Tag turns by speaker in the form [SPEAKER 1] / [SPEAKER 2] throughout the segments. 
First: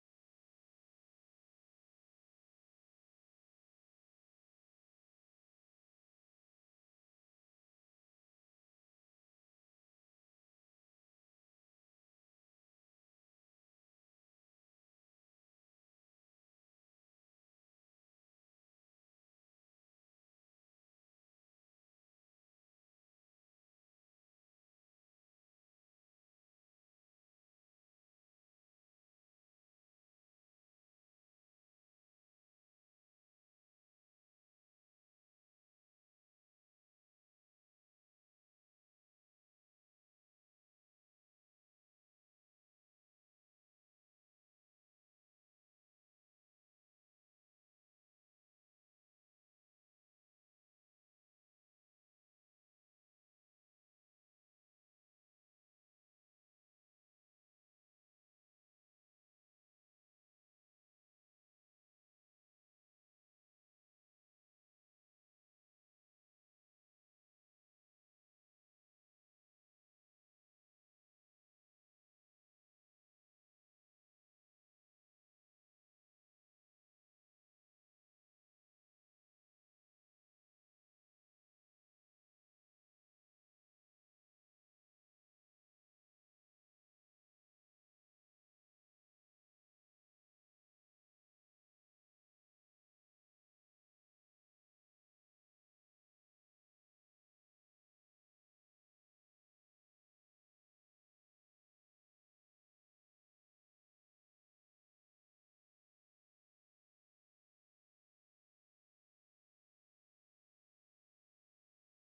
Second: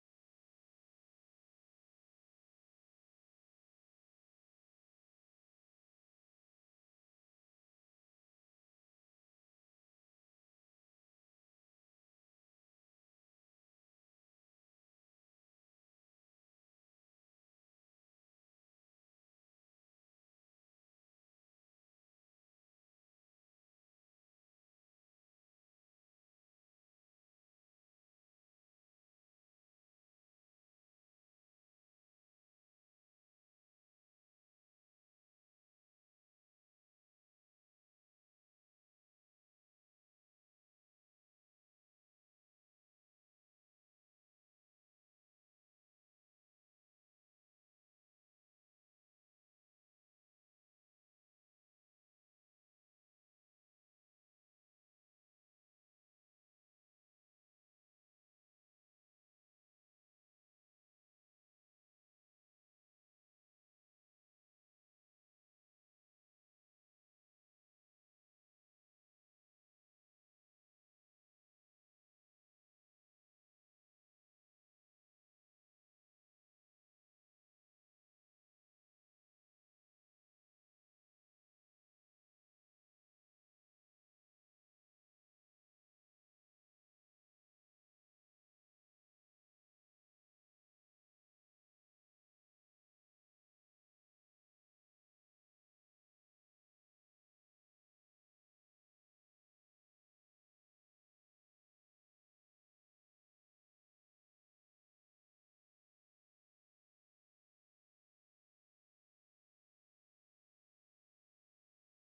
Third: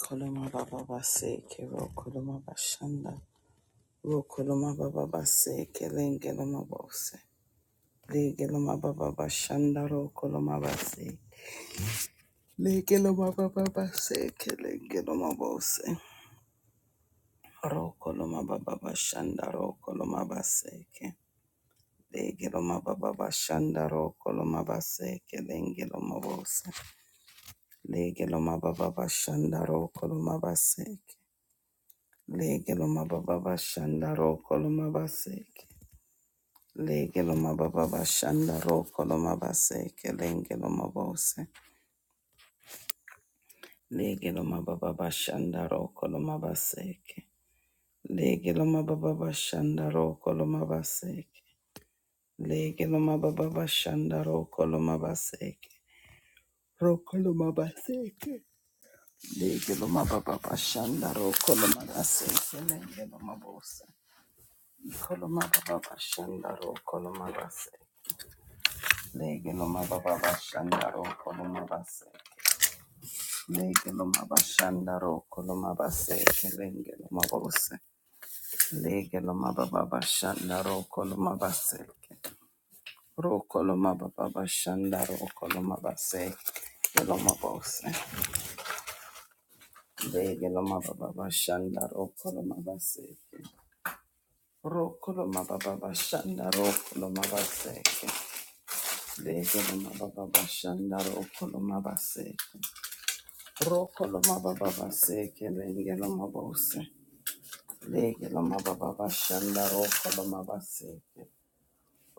[SPEAKER 1] Koloma baba baseke ro koloma bashanda ro koloma baba baseke lengeloma bose legeloma baba bashanda ro koloma baseke legeloma baba baseke lengeloma bose ro koloma baba bashanda ro koloma baseke legeloma baba bashanda ro koloma baseke lengeloma bose legeloma baba bashanda ro koloma baseke Lege lo mababa bashanda ro kolo mabaseke. Lege lo mababa bashanda ro kolo mabaseke. Lenge lo mabose. Lege lo mababa bashanda ro kolo mabaseke. Lege lo mababa bashanda ro kolo mabaseke. Lege lo mababa bashanda ro kolo mabaseke. Ro kolo mabaseke. Lege lo mababa bashanda ro kolo mabaseke. Lenge lo mabose. Kolo mababa bashanda ro kolo mabaseke. Lege no mababa bashandaro koloma base. Lege no mabashandaro koloma base kelenge no mabose. Lege no mababa bashandaro koloma base. Ro koloma baba bashandaro koloma base keloma bose. Lege no mababa bashandaro koloma base. Ro koloma baba bashandaro koloma base. Lege no mababa bashandaro koloma base. Rokoloma baba baseke lengeloma bose legeloma baba bashanda rokoloma baseke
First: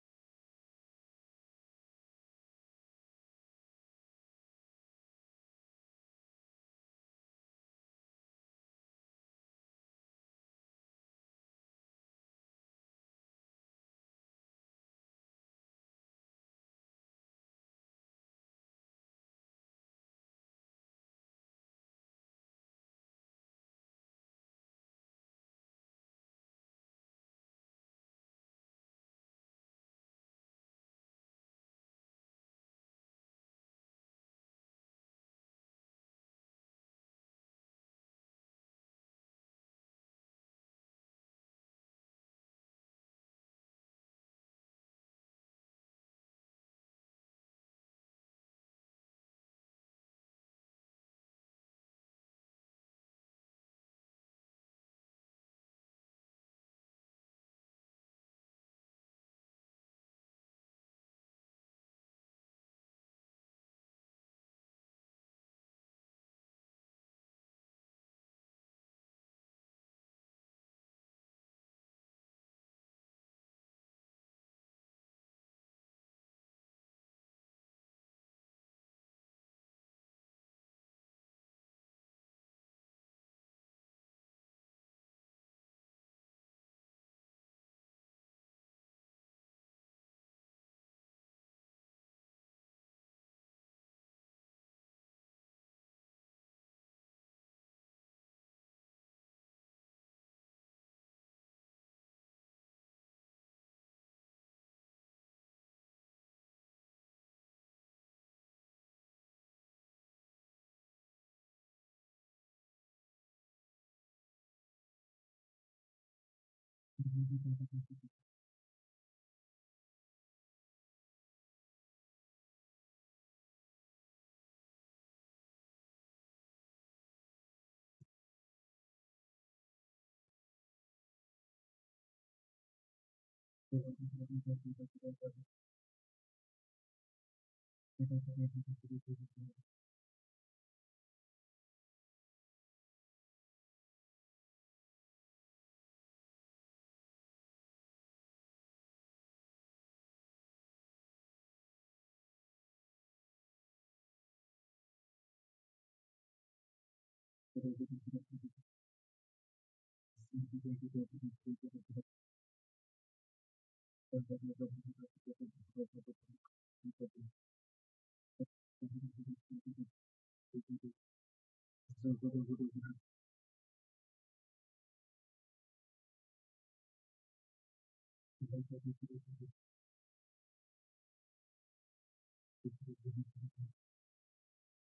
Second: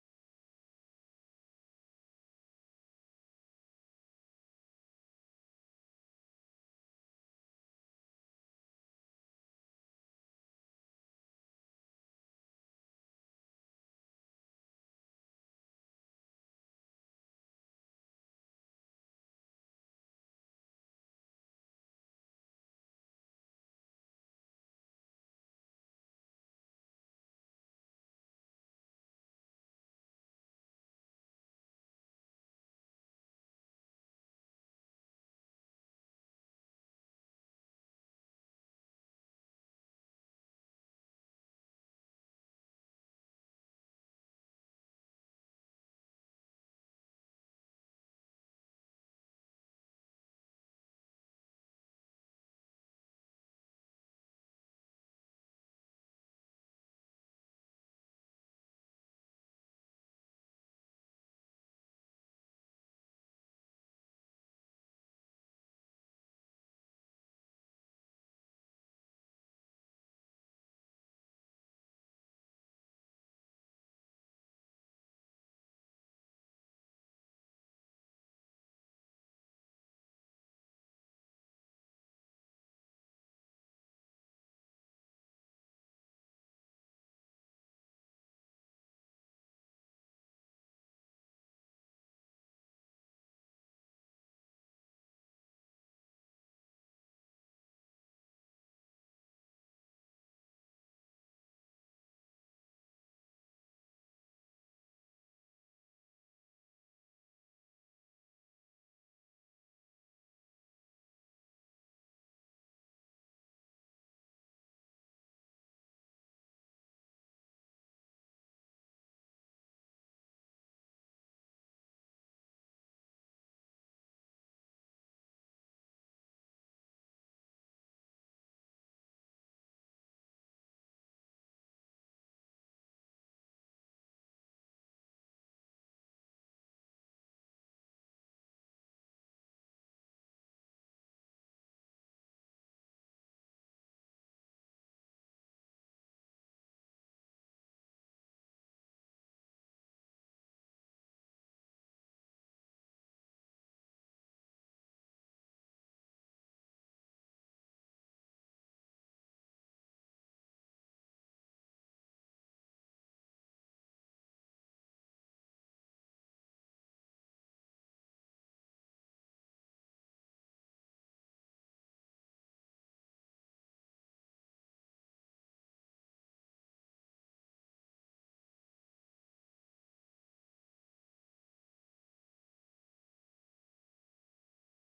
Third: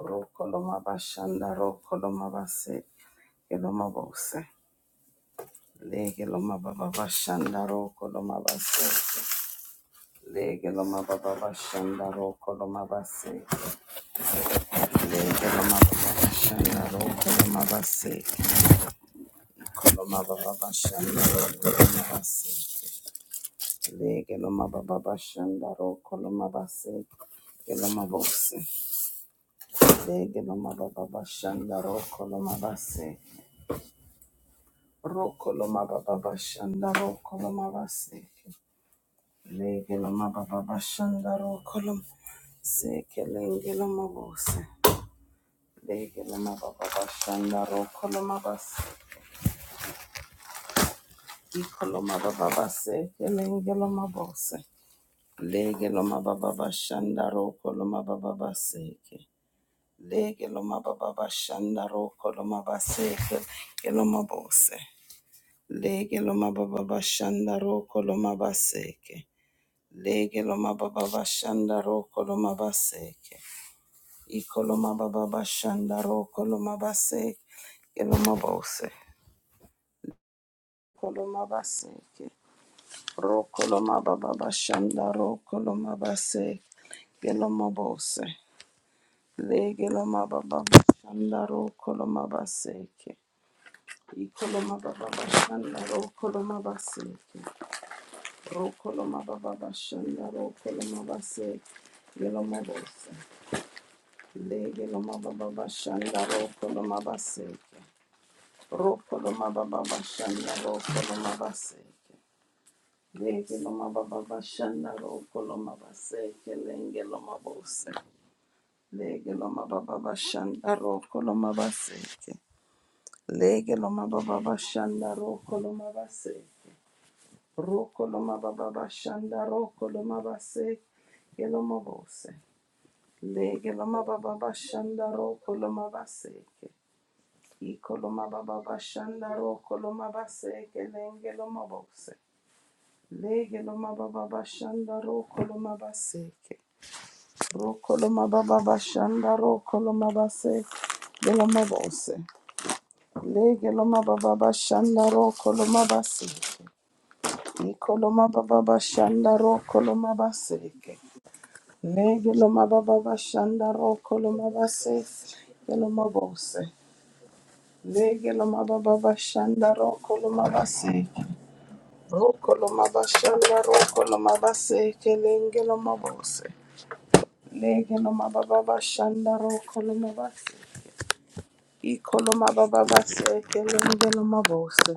[SPEAKER 1] rokoloma bashanda rokoloma baseke geloma bose legeloma baba bashanda rokoloma baseke legeloma baba bashanda rokoloma baseke legeloma baba bashanda rokoloma baseke koloma baba bashanda rokoloma baseke Legeloma baba bashanda ro koloma base geloma bose. Legeloma baba bashanda ro koloma base ro koloma baba bashanda ro koloma base. Legeloma baba bashanda ro koloma se kelengeloma bose. Legeloma baba bashanda ro koloma base ikoloma baba base kelengeloma bose. Legeloma baba bashanda ro koloma baba base. Lege loma baba bashanda roko loma baseke loma bose. Lege loma baba bashanda roko loma baseke. Lege loma baba bashanda roko loma baseke. Iko loma baba bashanda roko loma baseke loma bose. Koloma baseke. Roko loma baba bashanda roko loma baseke loma bose. Lege loma baba bashanda roko loma baseke. Ikoloma baba bashanda ro koloma baseke. Ro koloma baba bashanda ro koloma baseke. Yeloma bosa. Le yeloma baba bashanda ro koloma baseke. Ro koloma baba bashanda ro koloma baseke. Le yeloma baba bashanda ro koloma baseke. Lenge loma bosa. Le yeloma baba bashanda ro koloma baseke. Le yeloma baba bashanda ro koloma baseke. Roko loma baba bashanda roko loma base geloma bose. Lege loma baba bashanda roko loma baseke. Iko loma baba bashanda roko loma baseke lenge loma bose. Lege loma baba bashanda roko loma baseke. Roko loma baba bashanda roko loma base geloma bose. Lege loma baba bashanda roko loma base. Ikoloma baba bashanda ro koloma baseke. Legeloma baba bashanda ro koloma base. Geloma bose. Legeloma baba bashanda ro koloma base. Ro koloma bashanda ro koloma baseke. Lengeloma bose. Legeloma baba bashanda ro koloma base. Ikoloma baba baseke. Lengeloma bose.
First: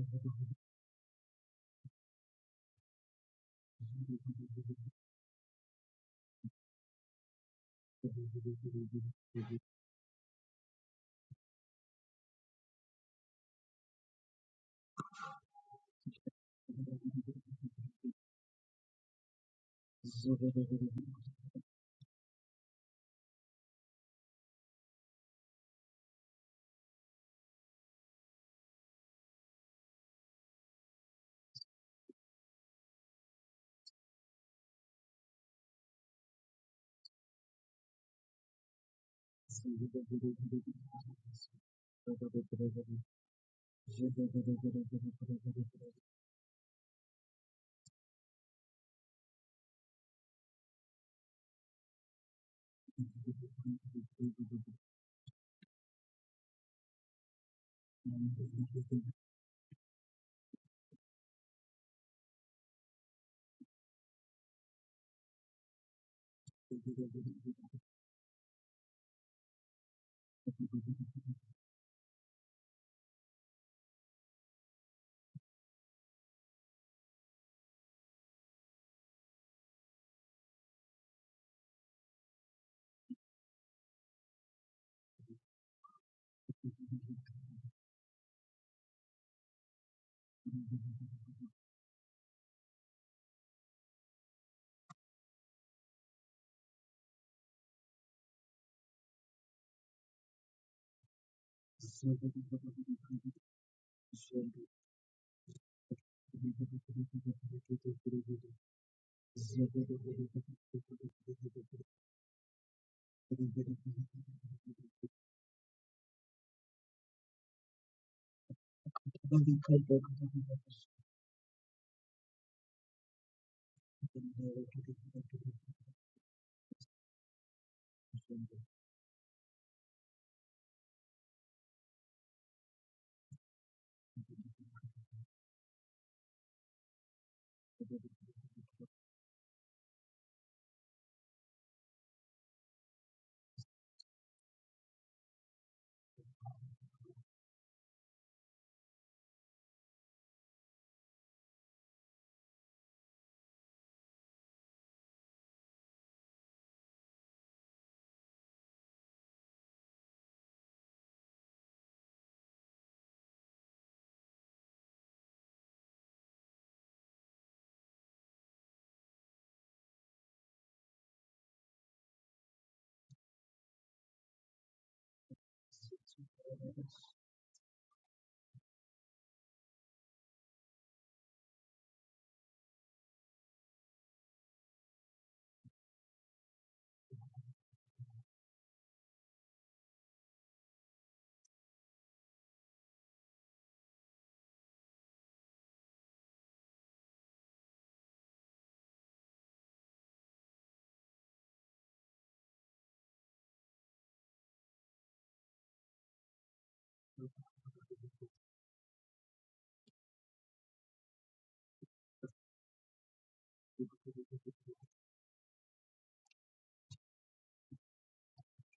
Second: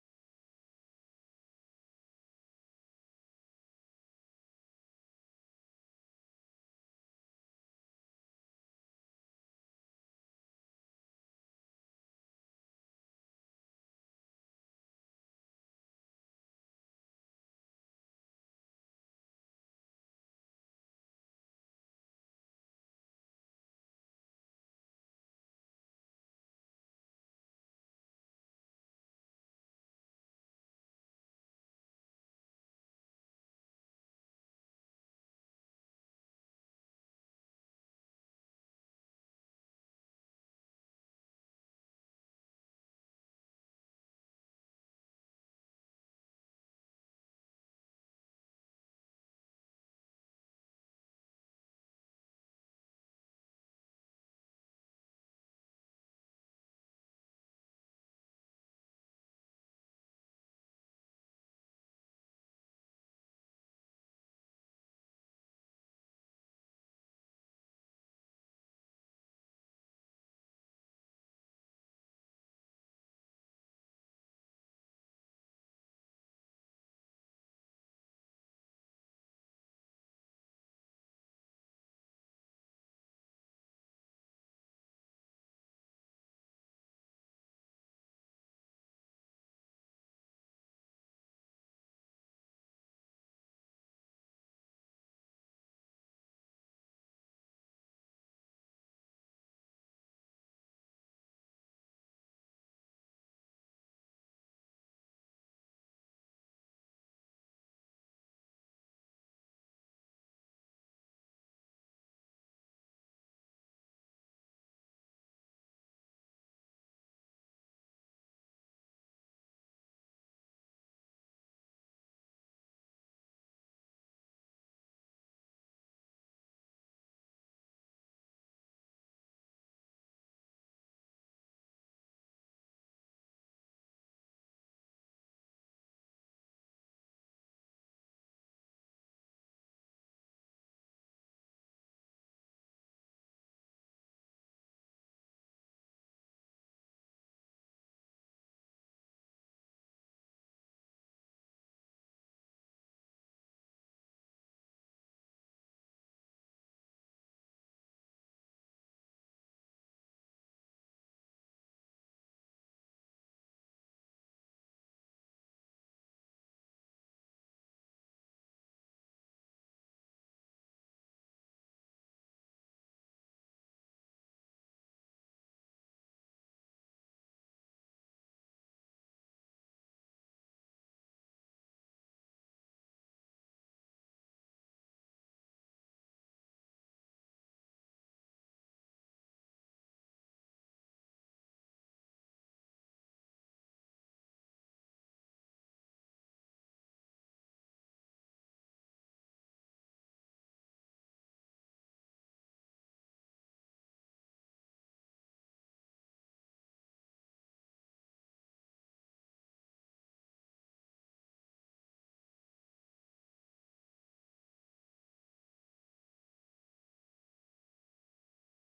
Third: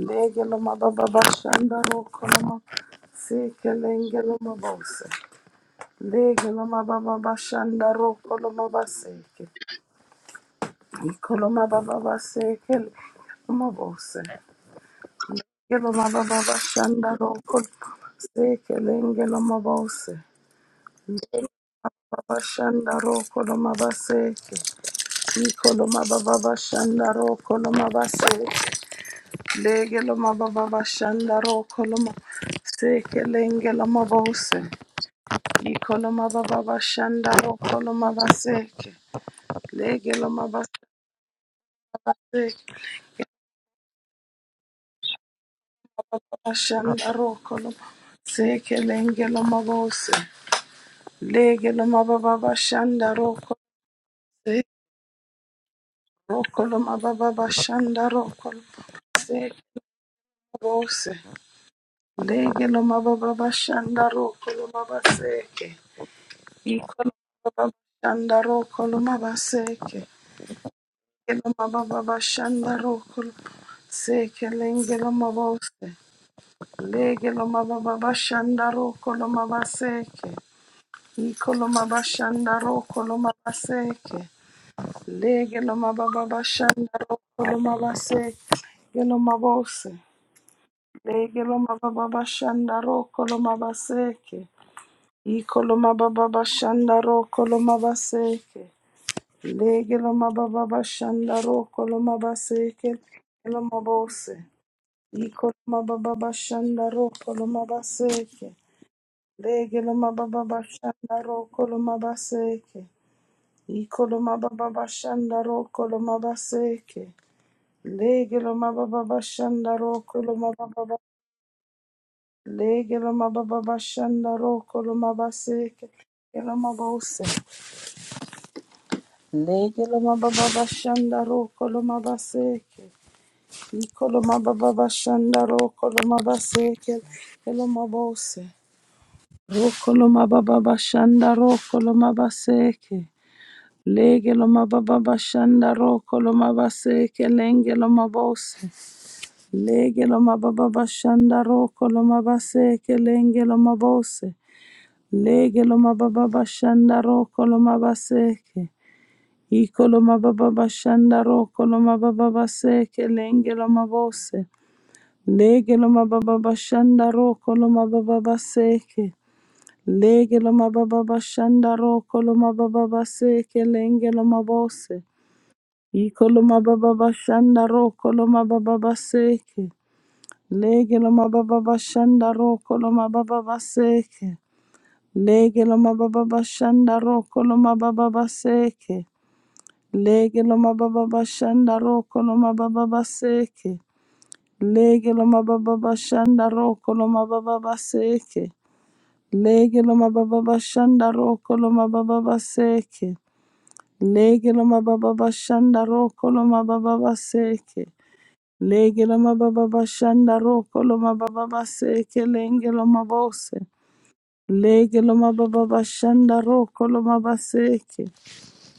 [SPEAKER 1] Legeloma baba bashanda ro koloma Sekelenge lomabose. Lege loma baba bashanda roko loma baseke. Iko loma baba baseke loma bose. Lege loma baba bashanda roko loma baseke lenge loma bose. Baba shanda roko loma baseke. Iko loma baba bashanda roko loma baseke. Lege loma baba bashanda roko loma baseke lenge loma bose. Iko loma baba bashanda roko loma baseke. Lege loma baseke. Ashanda roko seke lenge lo mabose lege mababa bashanda roko se roko lo mababa bashanda roko seke mabose lege mababa bashanda roko mabaseke iko mababa bashanda roko mabaseke lege mababa bashanda roko seke lenge mabose lege mababa bashanda roko mabaseke Ikoloma bashanda ro koloma baseke. Lege loma baba bashanda ro koloma baseke. Geloma bose. Lege loma baba bashanda ro koloma baseke. Ikoloma baba bashanda ro koloma baseke. Lege loma baba bashanda ro koloma
[SPEAKER 2] Thank
[SPEAKER 1] baseke. Geloma bose. Ikoloma baba bashanda ro koloma baseke. Lege loma baba bashanda ro koloma baseke. Ikoloma baba bashandaro koloma baseke. Legeloma baba bashandaro koloma baba. Legeloma baba bashandaro koloma baseke. Geloma bose. Legeloma baba bashandaro koloma baseke. Ikoloma baba bashandaro koloma baseke. Geloma bose. Ro koloma baba bashandaro koloma baseke. Lege loma baba bashanda roko loma baseke lenge loma bose. Lege loma baba bashanda roko loma baseke lenge loma bose. Lege loma baba bashanda roko loma baseke. Iko loma baba bashanda roko loma baba baseke lenge loma bose. Lege loma baba bashanda roko loma baba baseke. Lege loma baba bashanda roko loma baba baseke lenge loma bose. Ikoloma baba bashanda ro koloma baba baseke. Lege loma baba bashanda ro koloma baba baseke. Lege loma baba bashanda ro koloma baba baseke. Lege loma baba bashanda ro koloma baba baseke. Lege loma baba bashanda ro koloma baba baseke. Lege loma baba bashanda ro koloma baba baseke. Lege loma baba bashanda ro koloma baba baseke. Lege loma baba bashanda roko loma baba baseke lenge loma bose. Lege loma baba bashanda roko loma baseke.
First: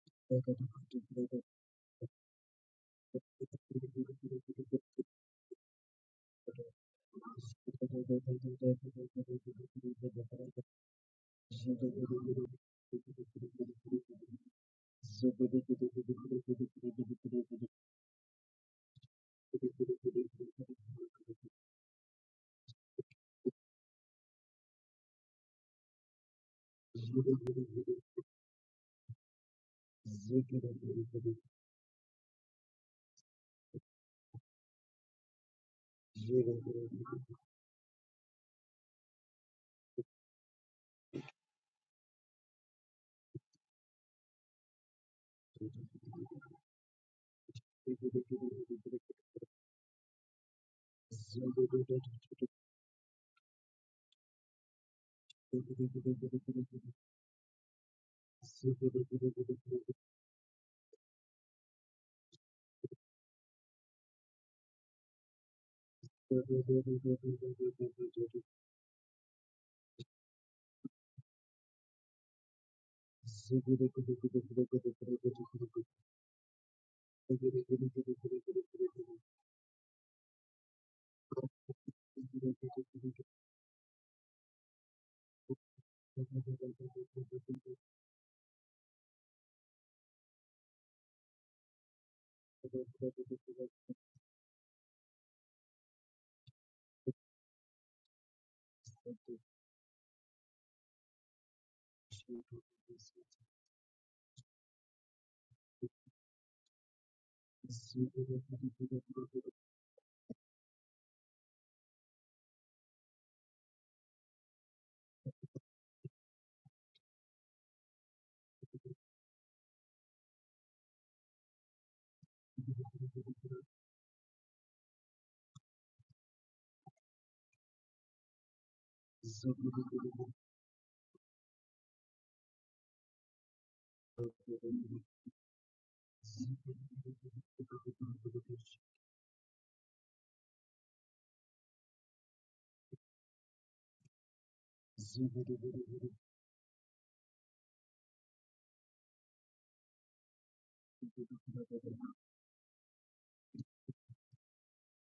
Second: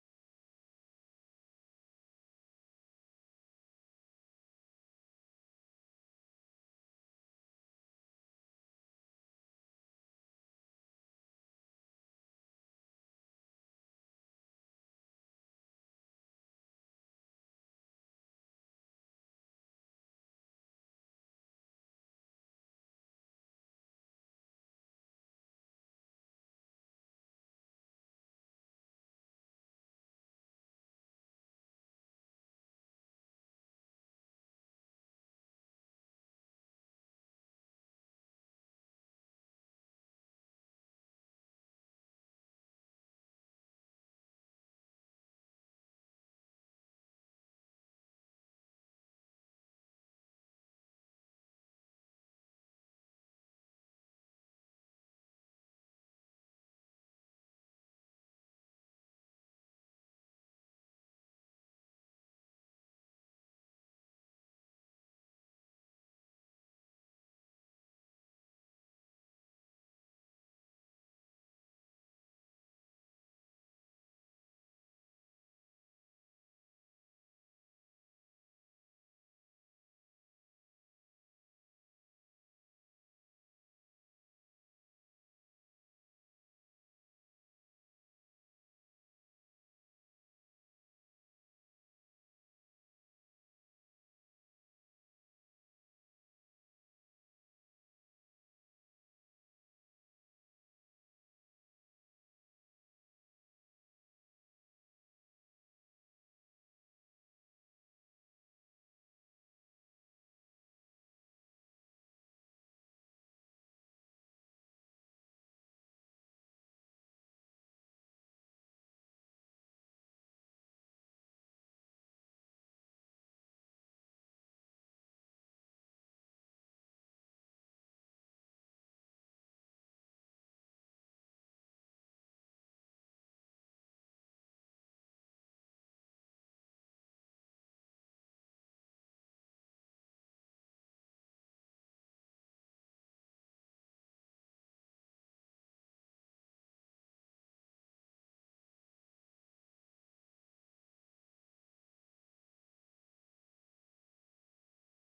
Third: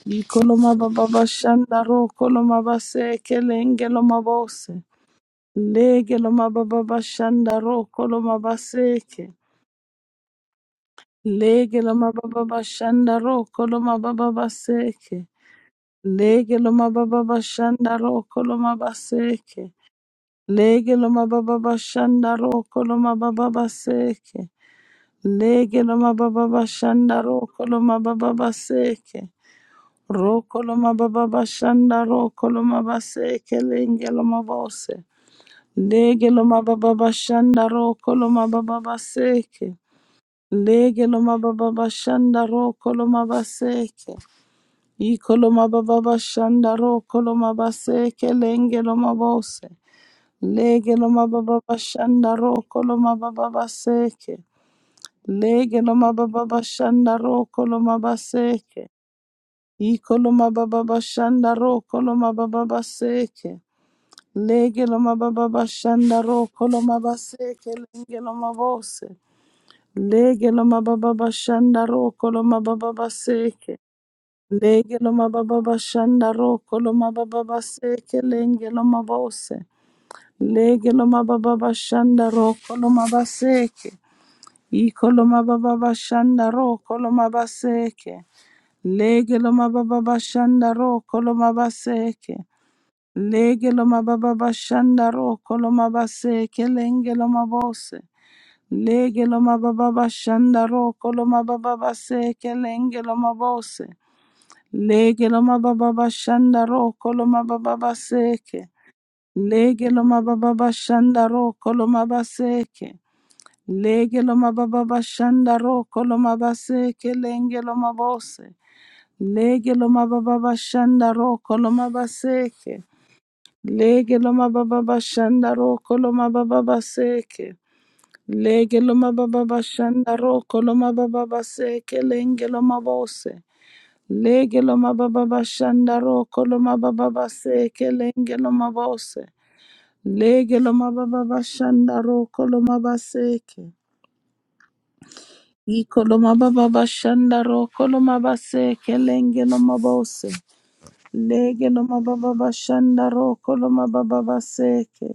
[SPEAKER 1] Iko loma baba bashanda roko loma baseke lenge loma bose. Lege loma baba bashanda roko loma baseke. Lege loma baba bashanda roko loma baba baseke. Lege loma baba bashanda roko loma baseke. Lege lo mababa bashanda roko lo mababa baseke. Lege lo mababa
[SPEAKER 2] you.
[SPEAKER 1] bashanda roko lo mababa baseke. Roko lo
[SPEAKER 2] Ziggy,
[SPEAKER 1] mababa bashanda roko lo mabaseke lenge lo mabose. Lege lo mababa bashanda roko lo mababa baseke. Lege lo mababa bashanda roko lo mabaseke. Iko lo mababa bashanda roko lo mabaseke lenge lo mabose. Lege lo mababa bashanda roko lo mababa baseke. Lege lo mababa bashanda roko lo mabaseke. Iko lo mababa bashanda roko lo mababa baseke. Lege lo mababa bashanda roko lo mabaseke. Lege lo mabose. Lege lo mababa bashanda roko lo mababa baseke. Lege lo mababa bashanda roko lo mababa baseke. Lenge lo mabose. Lege loma baba bashanda ro koloma baseke. I koloma baba bashanda ro koloma baseke. Lege loma baba bashanda ro koloma baseke. Lege loma baba bashanda ro koloma baseke lenge loma bose. Lege loma baba bashanda ro koloma baba baseke lenge loma bose. Lege loma baba bashanda ro koloma baba baseke. Lege lo mababa shandaro koloma baseke. Lege lo mababa shandaro koloma baseke lenge lo mabose. Lege lo mababa shandaro koloma baseke. Lege lo mababa shandaro koloma baba seke. Lege lo mababa shandaro koloma baba seke lenge lo mabose. Lege lo mababa shandaro koloma baba seke lenge lo mabose. Lege lo mababa bashanda roko lo mabaseke. Iko lo mababa bashanda roko lo mabaseke lenge lo mabose. Lege lo mababa bashanda roko lo mababa baseke.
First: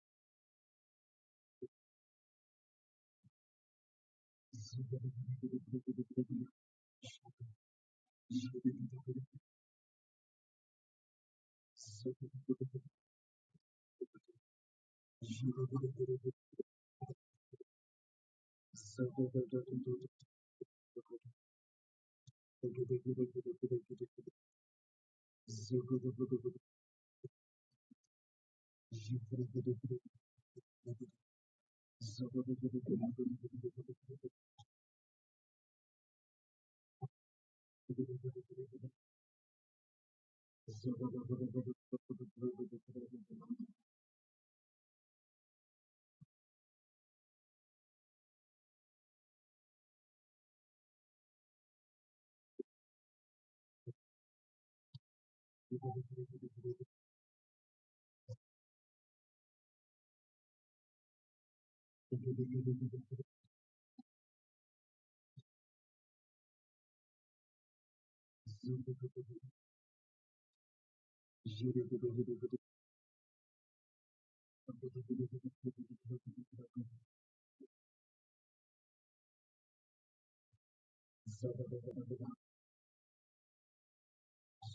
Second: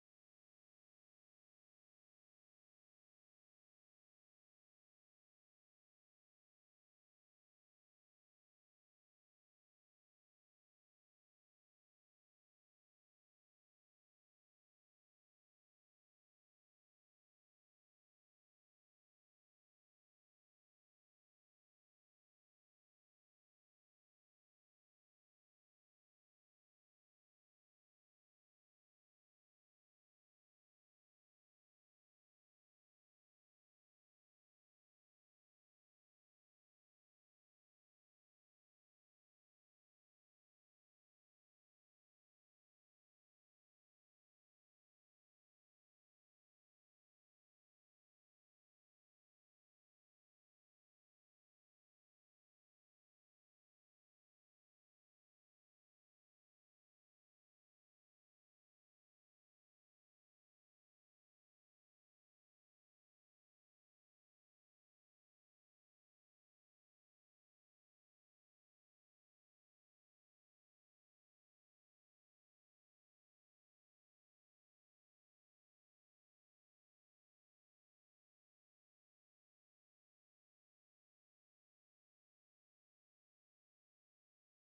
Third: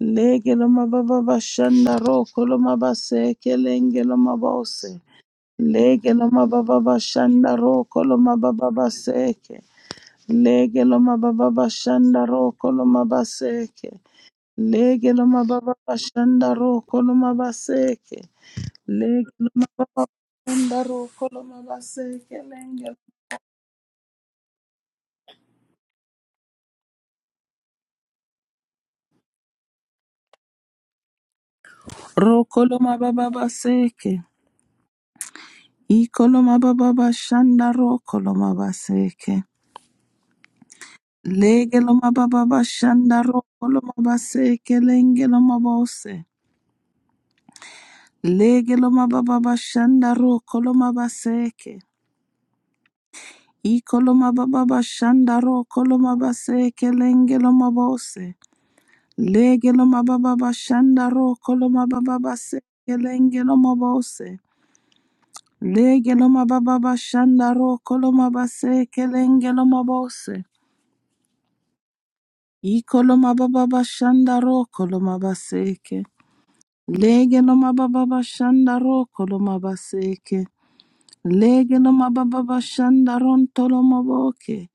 [SPEAKER 1] Lege lo mababa bashanda roko lo mabaseke lenge lo mabose. Lege lo mababa bashanda roko lo mababa baseke. Lege lo mababa
[SPEAKER 2] Thank
[SPEAKER 1] bashanda roko lo mabaseke. Lege loma baba bashanda roko loma baseke. Lege loma baba bashanda roko loma baseke lenge. Roko loma baba baseke. Iko loma baba bashanda roko loma baseke. Lege loma baba bashanda roko loma baseke lenge loma bose. Lege loma baba bashanda roko loma baseke. Iko loma baba bashanda roko loma baseke lenge loma bose. Legelo mababa shanda roko lo mababa base kelenge lo mabose. Legelo mababa shanda roko lo mabase kelenge lo mabose. Iko lo mababa shanda roko lo mabaseke. Legelo mababa shanda roko lo mabaseke. Legelo mababa shanda ronto lo maboke.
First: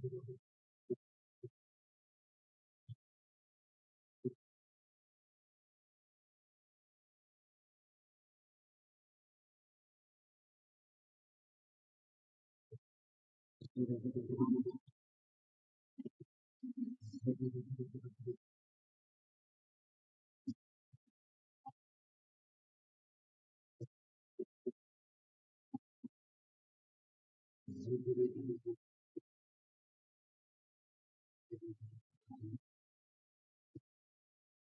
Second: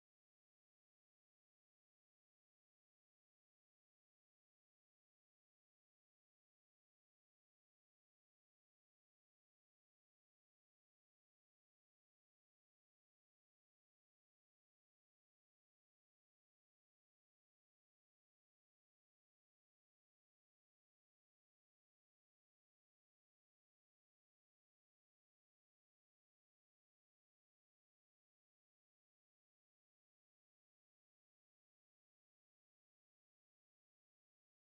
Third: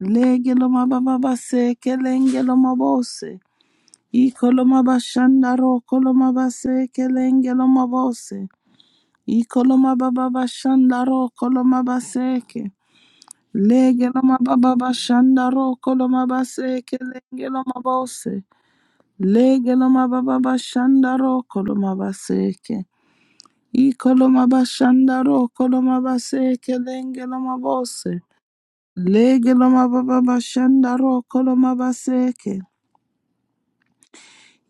[SPEAKER 1] Legelo mababa base kelenge lo mabose. Ikoloma bashandaro koloma base kelengeloma bose. Ikoloma baba bashandaro koloma baseke. Legeloma baba bashandaro koloma base kelengeloma bose. Legeloma baba bashandaro koloma baseke. Ikoloma bashandaro koloma base kelengeloma bose. Legeloma baba bashandaro koloma baseke.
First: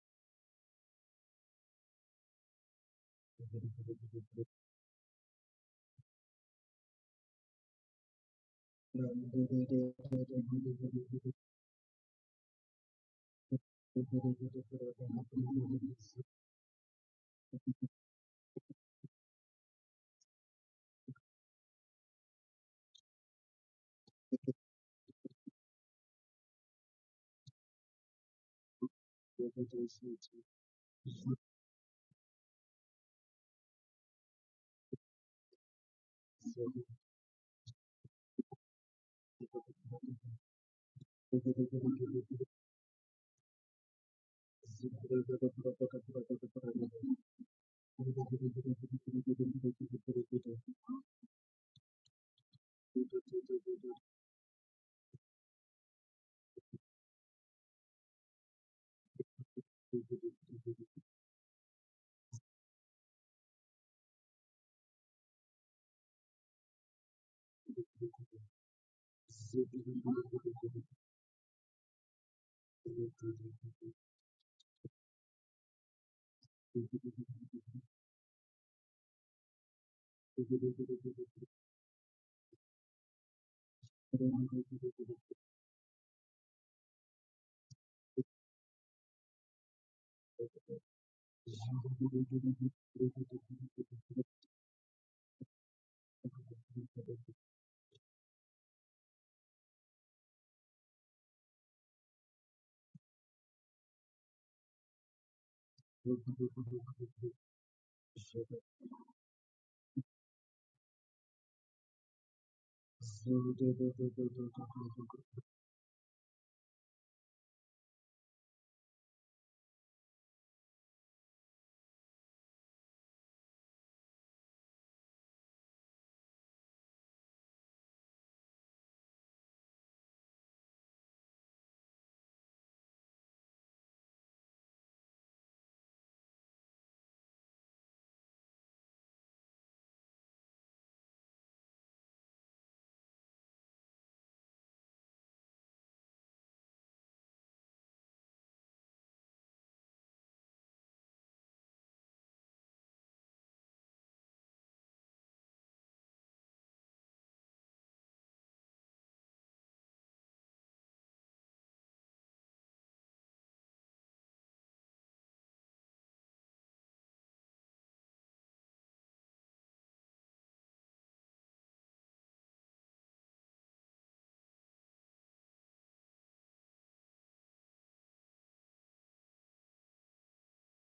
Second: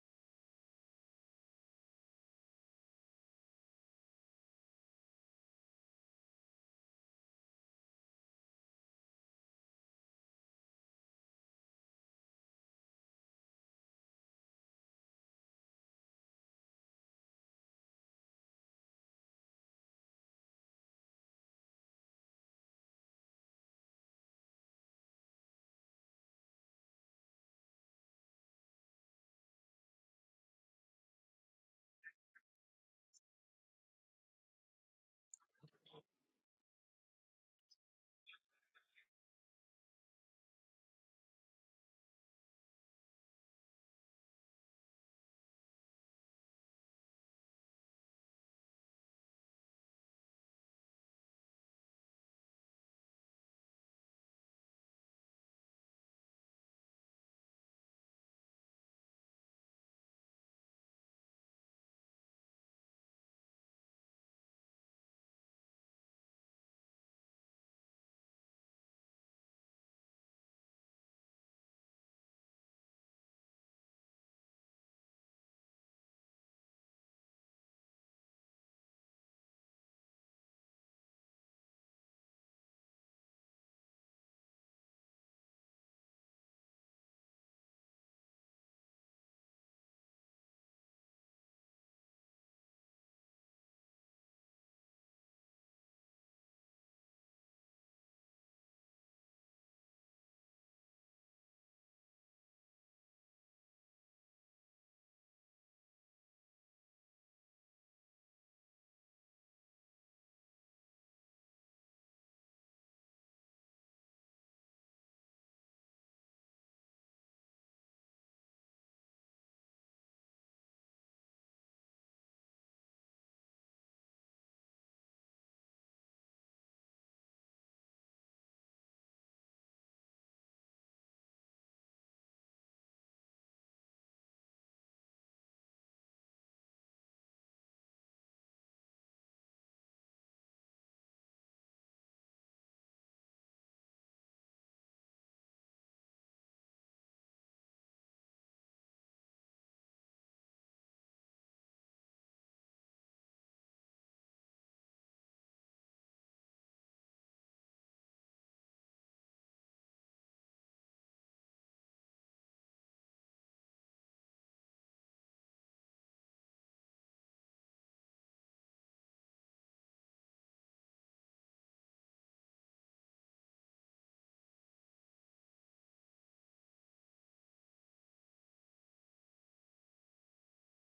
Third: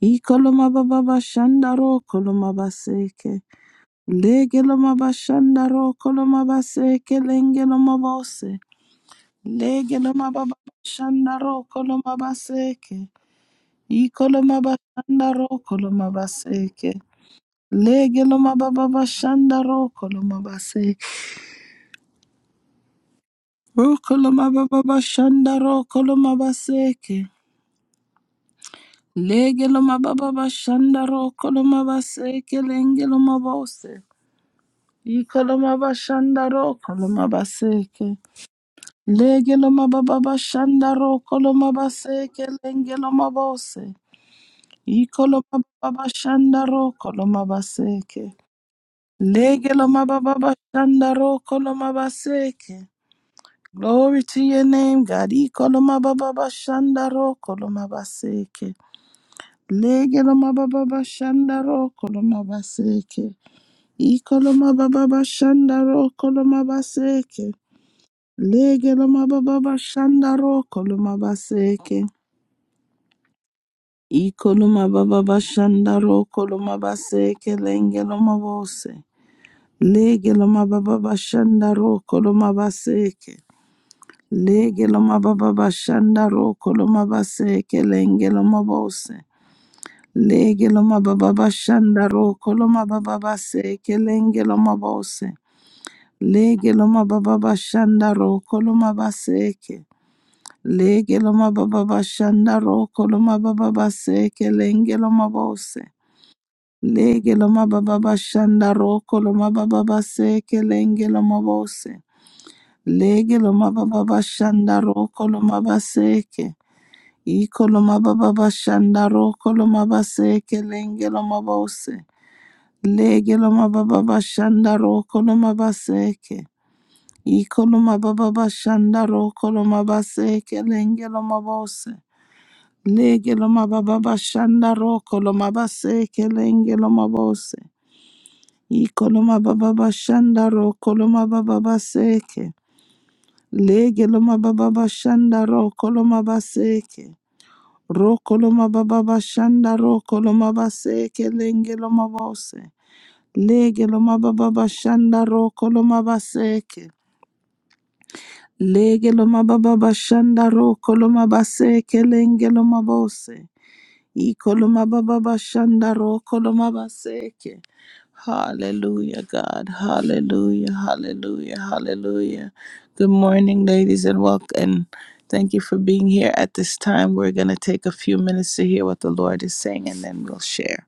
[SPEAKER 1] Ikoloma baba bashandaro koloma baseke. Lege loma bashanda ro koloma base kelenge loma bose. Lege loma baba bashanda ro koloma baseke. I koloma bashanda ro koloma baseke. Lege loma baba bashanda ro koloma baseke. Ro koloma baba bashanda ro Lege loma baba bashanda ro koloma lenge loma bose. I koloma bashanda ro koloma baseke. Legelo mababa shandaro kolomaba seke lengelo mabose. Ikolo mababa
[SPEAKER 2] you.
[SPEAKER 1] shandaro kolomaba seke.
[SPEAKER 2] Hallelujah.
[SPEAKER 1] Legelo mababa shandaro kolomaba seke. Glory to your name, God. Ikolo mababa shandaro kolomaba seke. Legelo mababa shandaro kolomaba seke. Ikolo mababa shandaro kolomaba seke. Legelo mababa shandaro kolomaba seke. Ikoloma baba bashanda ro koloma baseke lenge loma bose. Lege loma baba bashanda ro koloma baseke. Lege loma baba bashanda ro koloma baseke lenge loma bose. Lege loma baba bashanda ro koloma baba baseke lenge loma bose. Lege loma baba bashanda ro koloma baseke. Lege loma baba bashanda ro koloma baba baseke lenge loma bose. Lege lo mababa shanda roko lo mababa seke lenge lo mabose. Lege lo mababa shanda roko lo mabaseke. Iko lo mababa shanda roko lo mabaseke lenge lo mabose. Lege lo mababa shanda roko lo mabaseke. Iko lo mababa shanda roko lo mabaseke lenge lo mabose. Lege lo mababa shanda roko lo mabaseke lenge lo mabose. Ikoloma baba bashandaro koloma baba baseke. Lege loma baba bashandaro koloma baseke. Ro koloma baba bashandaro koloma baseke lenge loma bose. Lege loma baba bashandaro koloma baseke. Lege loma baba bashandaro koloma baseke lenge loma bose. Ikoloma baba bashanda koloma baseke. Hallelujah, God. Hallelujah, hallelujah, hallelujah. Good morning, ladies, and welcome. And Thank you for being here at this time. We're going to take a few minutes to hear what the Lord is saying and then we'll share.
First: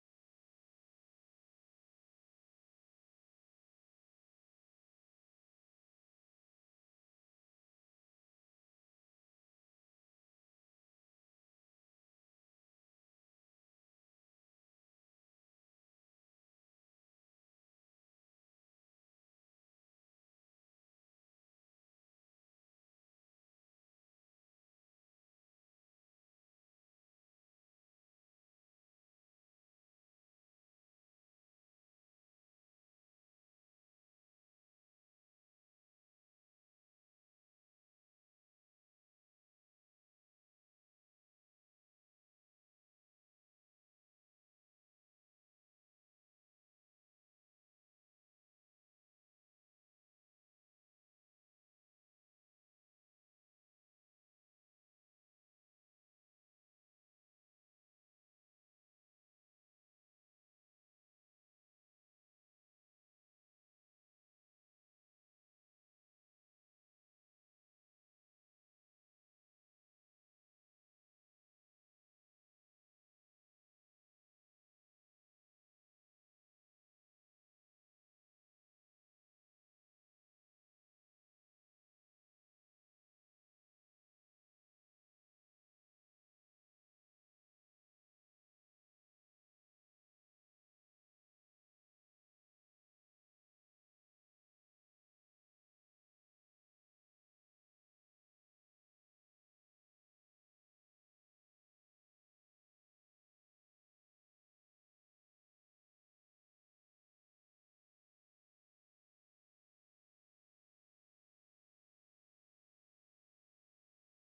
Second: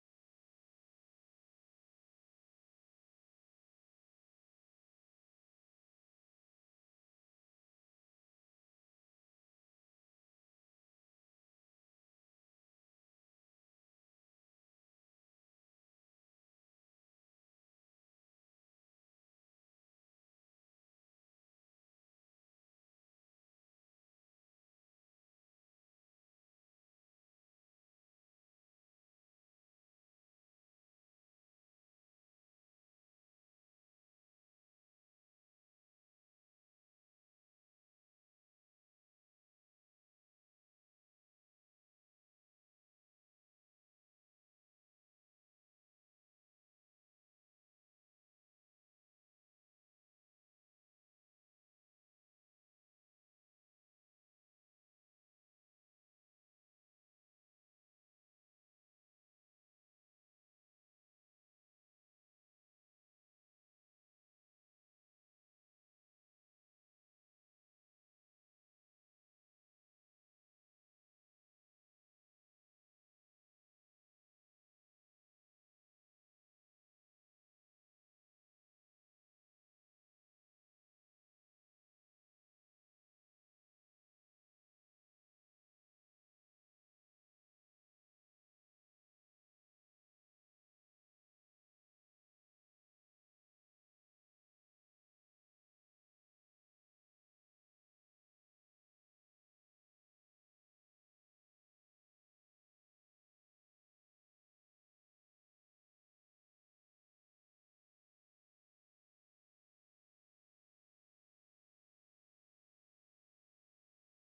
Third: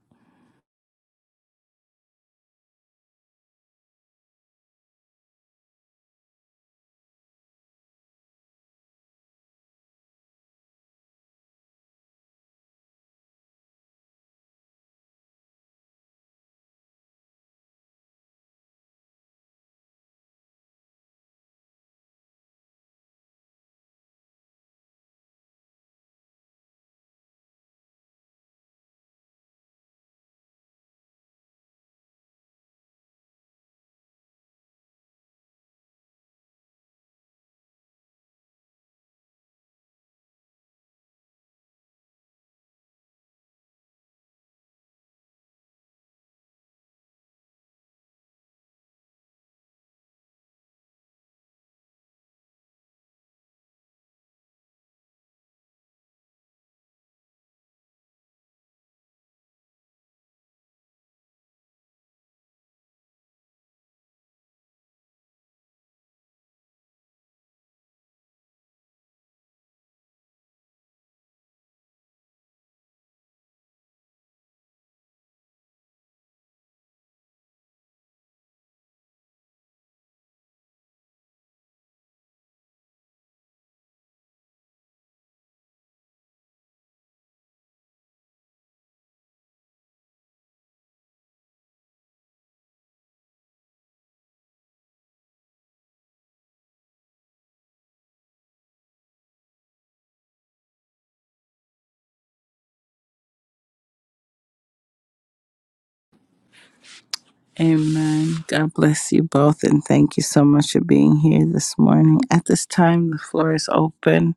[SPEAKER 1] Amen. God bless you both and thank you so much for being here this morning. At this time, the floor is open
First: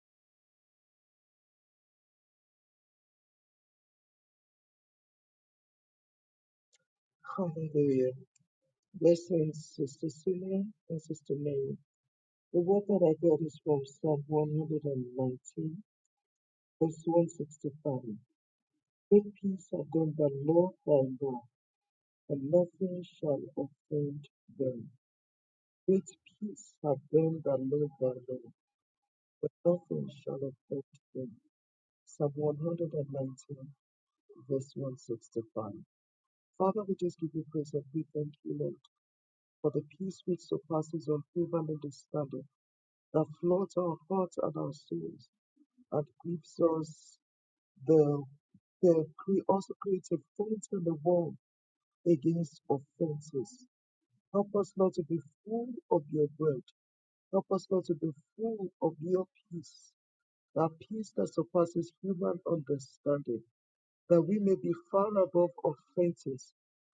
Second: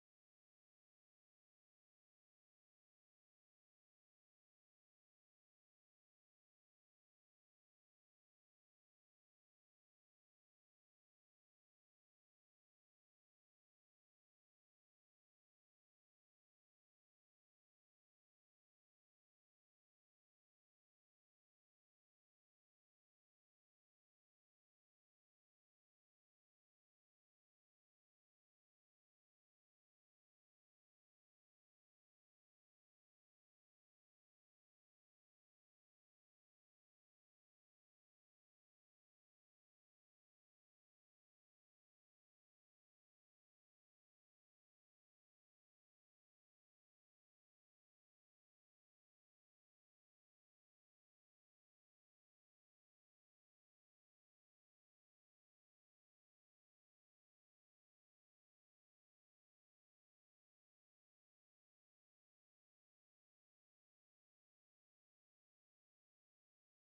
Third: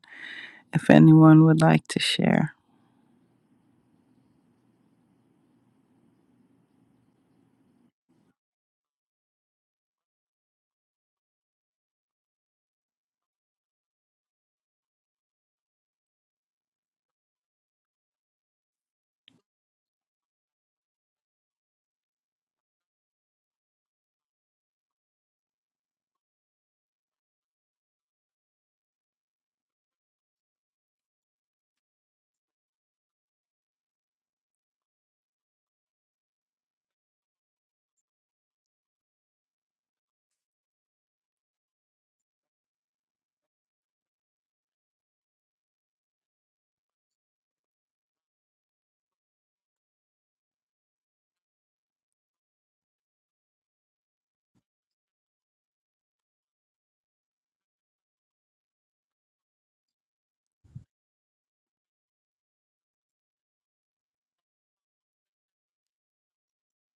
[SPEAKER 1] if anyone would like to share.
[SPEAKER 2] Blessings, Sister Celia and Sister Mary. The word that I got is from Psalm 119, verse 165. Great peace have done the Lord thy God and nothing shall offend them. With peace have them that love thy law, but nothing shall offend them. Psalm 119, verse 165. Father, we just give you praise and we thank you, Lord, for the peace which surpasses all human understanding that floods our hearts and our souls and gives us the, the cre- also creates a fence in the world against offenses. Help us not to be full of your word Help us, Lord, to be full of your peace, that peace that surpasses human understanding, that we may be far above offenses,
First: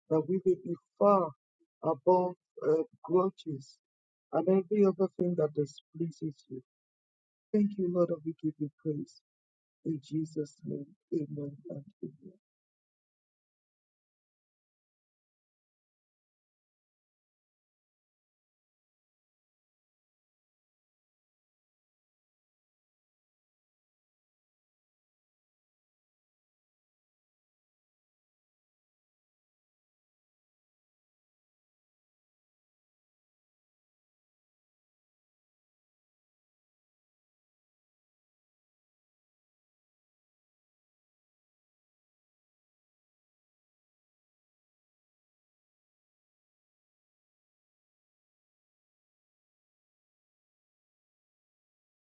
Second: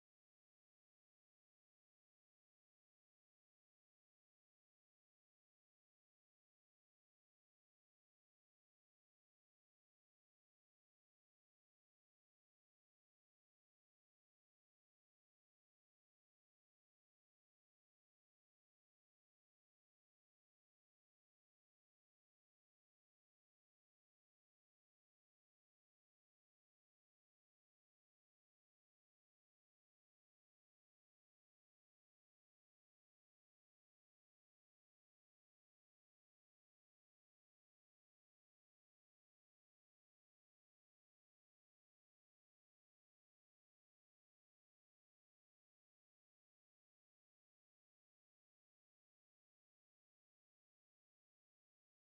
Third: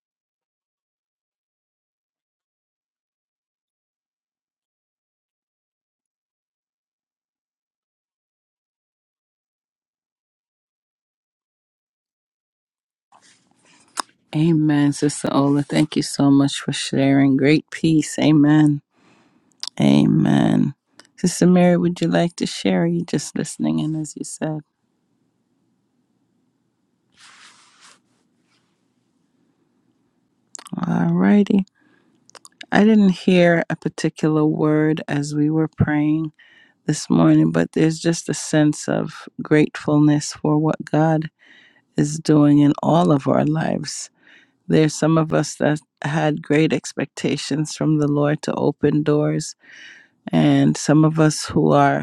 [SPEAKER 2] that we may be far above uh, grudges and every other thing that displeases you. Thank you, Lord, and we give you praise. In Jesus' name, amen and amen.
[SPEAKER 1] Amen, Sister Ola. Thank you so much for sharing. Great peace. Amen. Amen. Sister Mary, would you like to share? Are you just listening in, as you said? All righty. I didn't hear a particular word as we were praying this morning, but there's just a sense of gratefulness for what God is doing in all of our lives. There's some of us that had great expectations from the Lord to open doors, and some of us who are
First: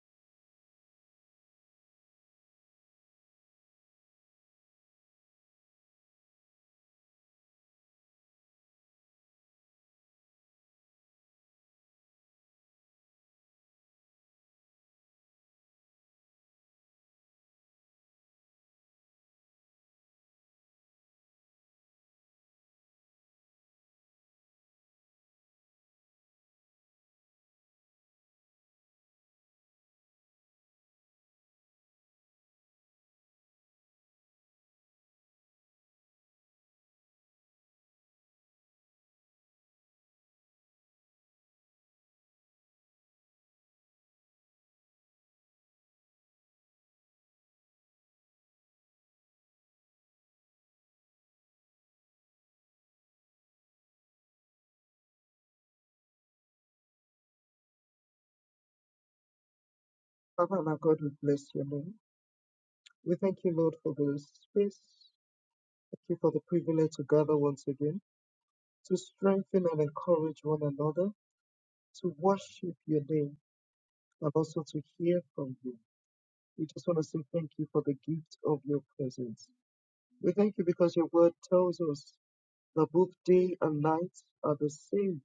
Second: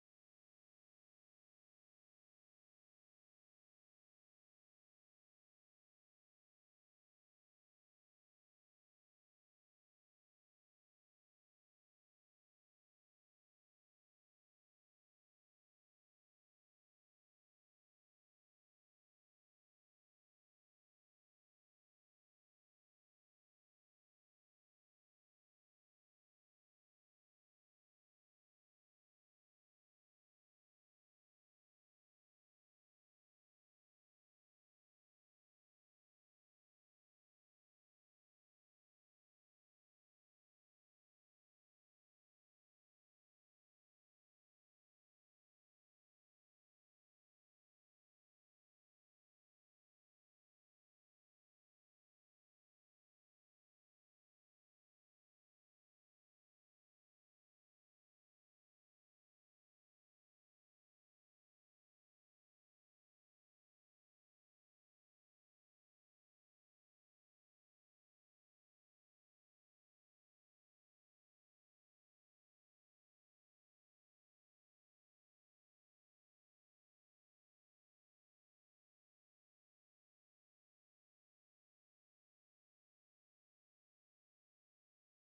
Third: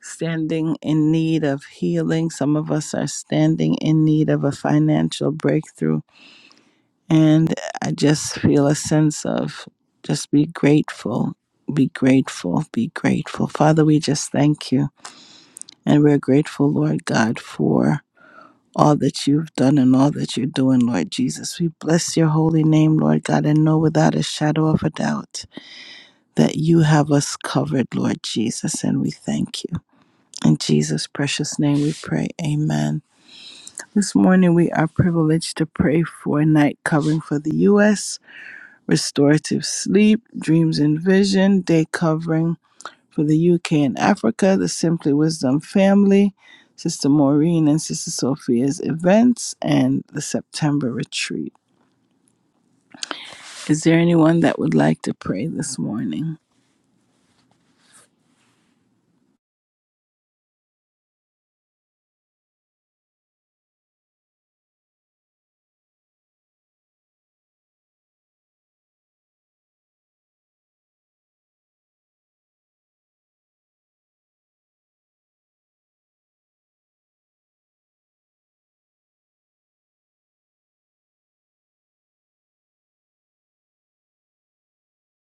[SPEAKER 1] standing in need of healing. Some of us are standing in need of a financial breakthrough. And I just feel a sense of just be grateful, be grateful, be grateful. Father, we just thank you. And we're grateful, Lord God, for all that you've done and all that you're doing, Lord Jesus. We bless your holy name, Lord God, and know without a shadow of a doubt that you have us covered, Lord Jesus. And we thank you. In Jesus' precious name we pray. Amen. This morning we are privileged to pray for a night covering for the U.S., restorative sleep, dreams and vision, day covering for the U.K. and Africa, the Simply Wisdom family, Sister Maureen and Sister Sophia's events, and the September retreat. Is there anyone that would like to pray this morning?
[SPEAKER 2] Father and our God, we bless your name. We thank you, Lord, for the space. Thank you for the privilege to gather once again to strengthen and encourage one another to worship your name and also to hear from you. We just want to say thank you for the gift of your presence. We thank you because your word tells us that both day and night are the same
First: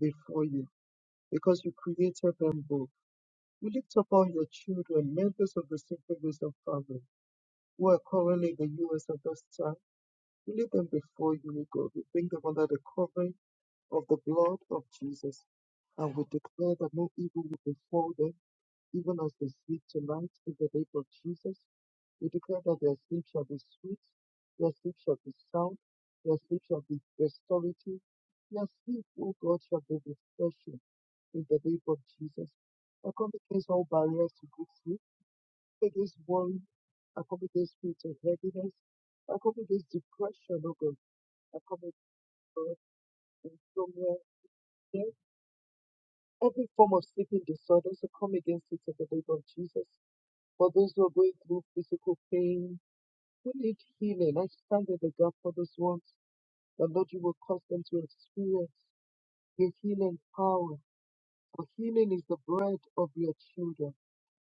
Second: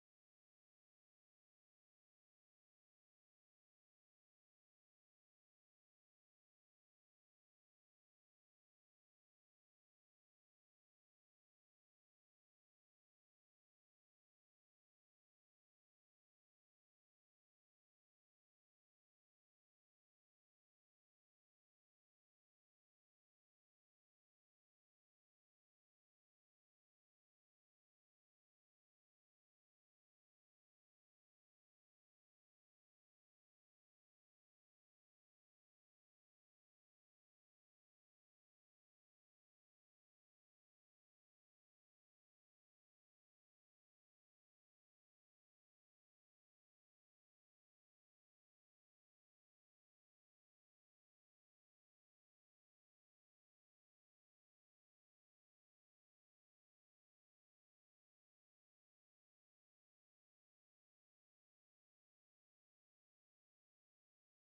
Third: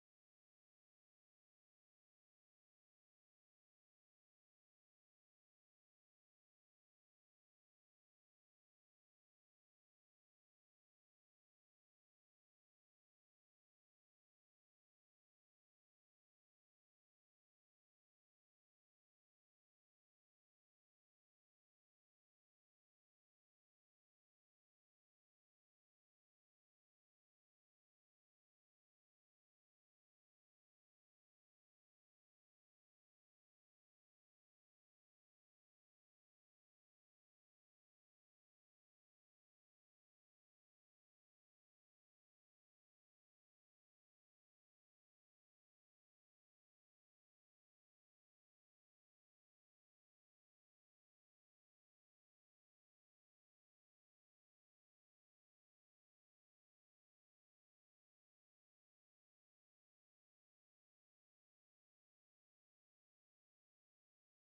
[SPEAKER 2] before you because you created them both. We lift up all your children, members of the Simple Wisdom family who are currently in the U.S. at this time. We lift them before you, O God. We bring them under the covering of the blood of Jesus. And we declare that no evil will befall them even as they sleep tonight in the name of Jesus. We declare that their sleep shall be sweet, their sleep shall be sound, their sleep shall be restorative, their sleep, O God, shall be refreshing in the name of Jesus. I come against all barriers to good sleep, against worry, I come against spirits of heaviness, I come against depression, O God, I come against insomnia, every form of sleeping disorders, I come against it in the name of Jesus. For those who are going through physical pain, who need healing, I stand in the gap for those ones. The Lord, you will cause them to experience your healing power. For healing is the bread of your children.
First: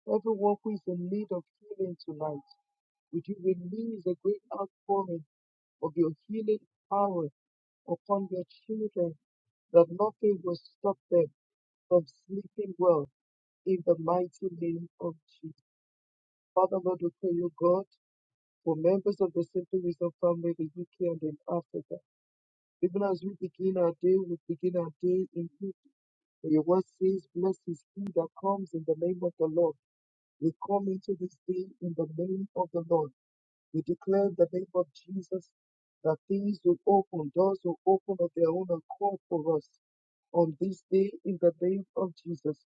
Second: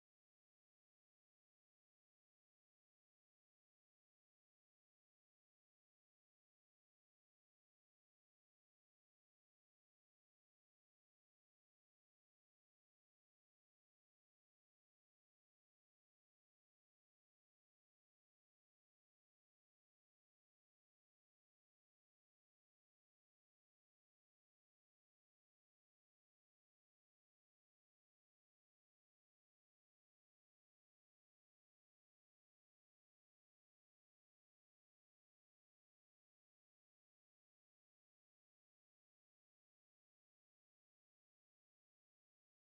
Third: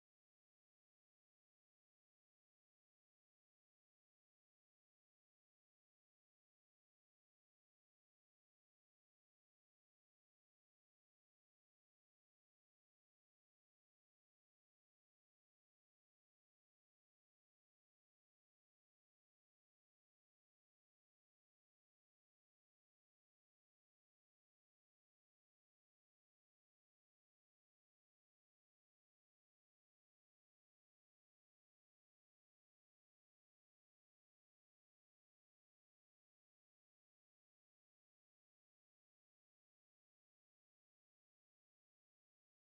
[SPEAKER 2] Everyone who is in need of healing tonight, would you release a great outpouring of your healing power upon your children that nothing will stop them from sleeping well in the mighty name of Jesus. Father, Lord, we pray, O God. for members of the Simply Wisdom family in the UK and in Africa. Even as we begin our day, we begin our day in you. For your word says, Blessed is he that comes in the name of the Lord. We come into this day in the name of the Lord. We declare in the name of Jesus that things will open, doors will open of their own accord for us on this day in the name of Jesus.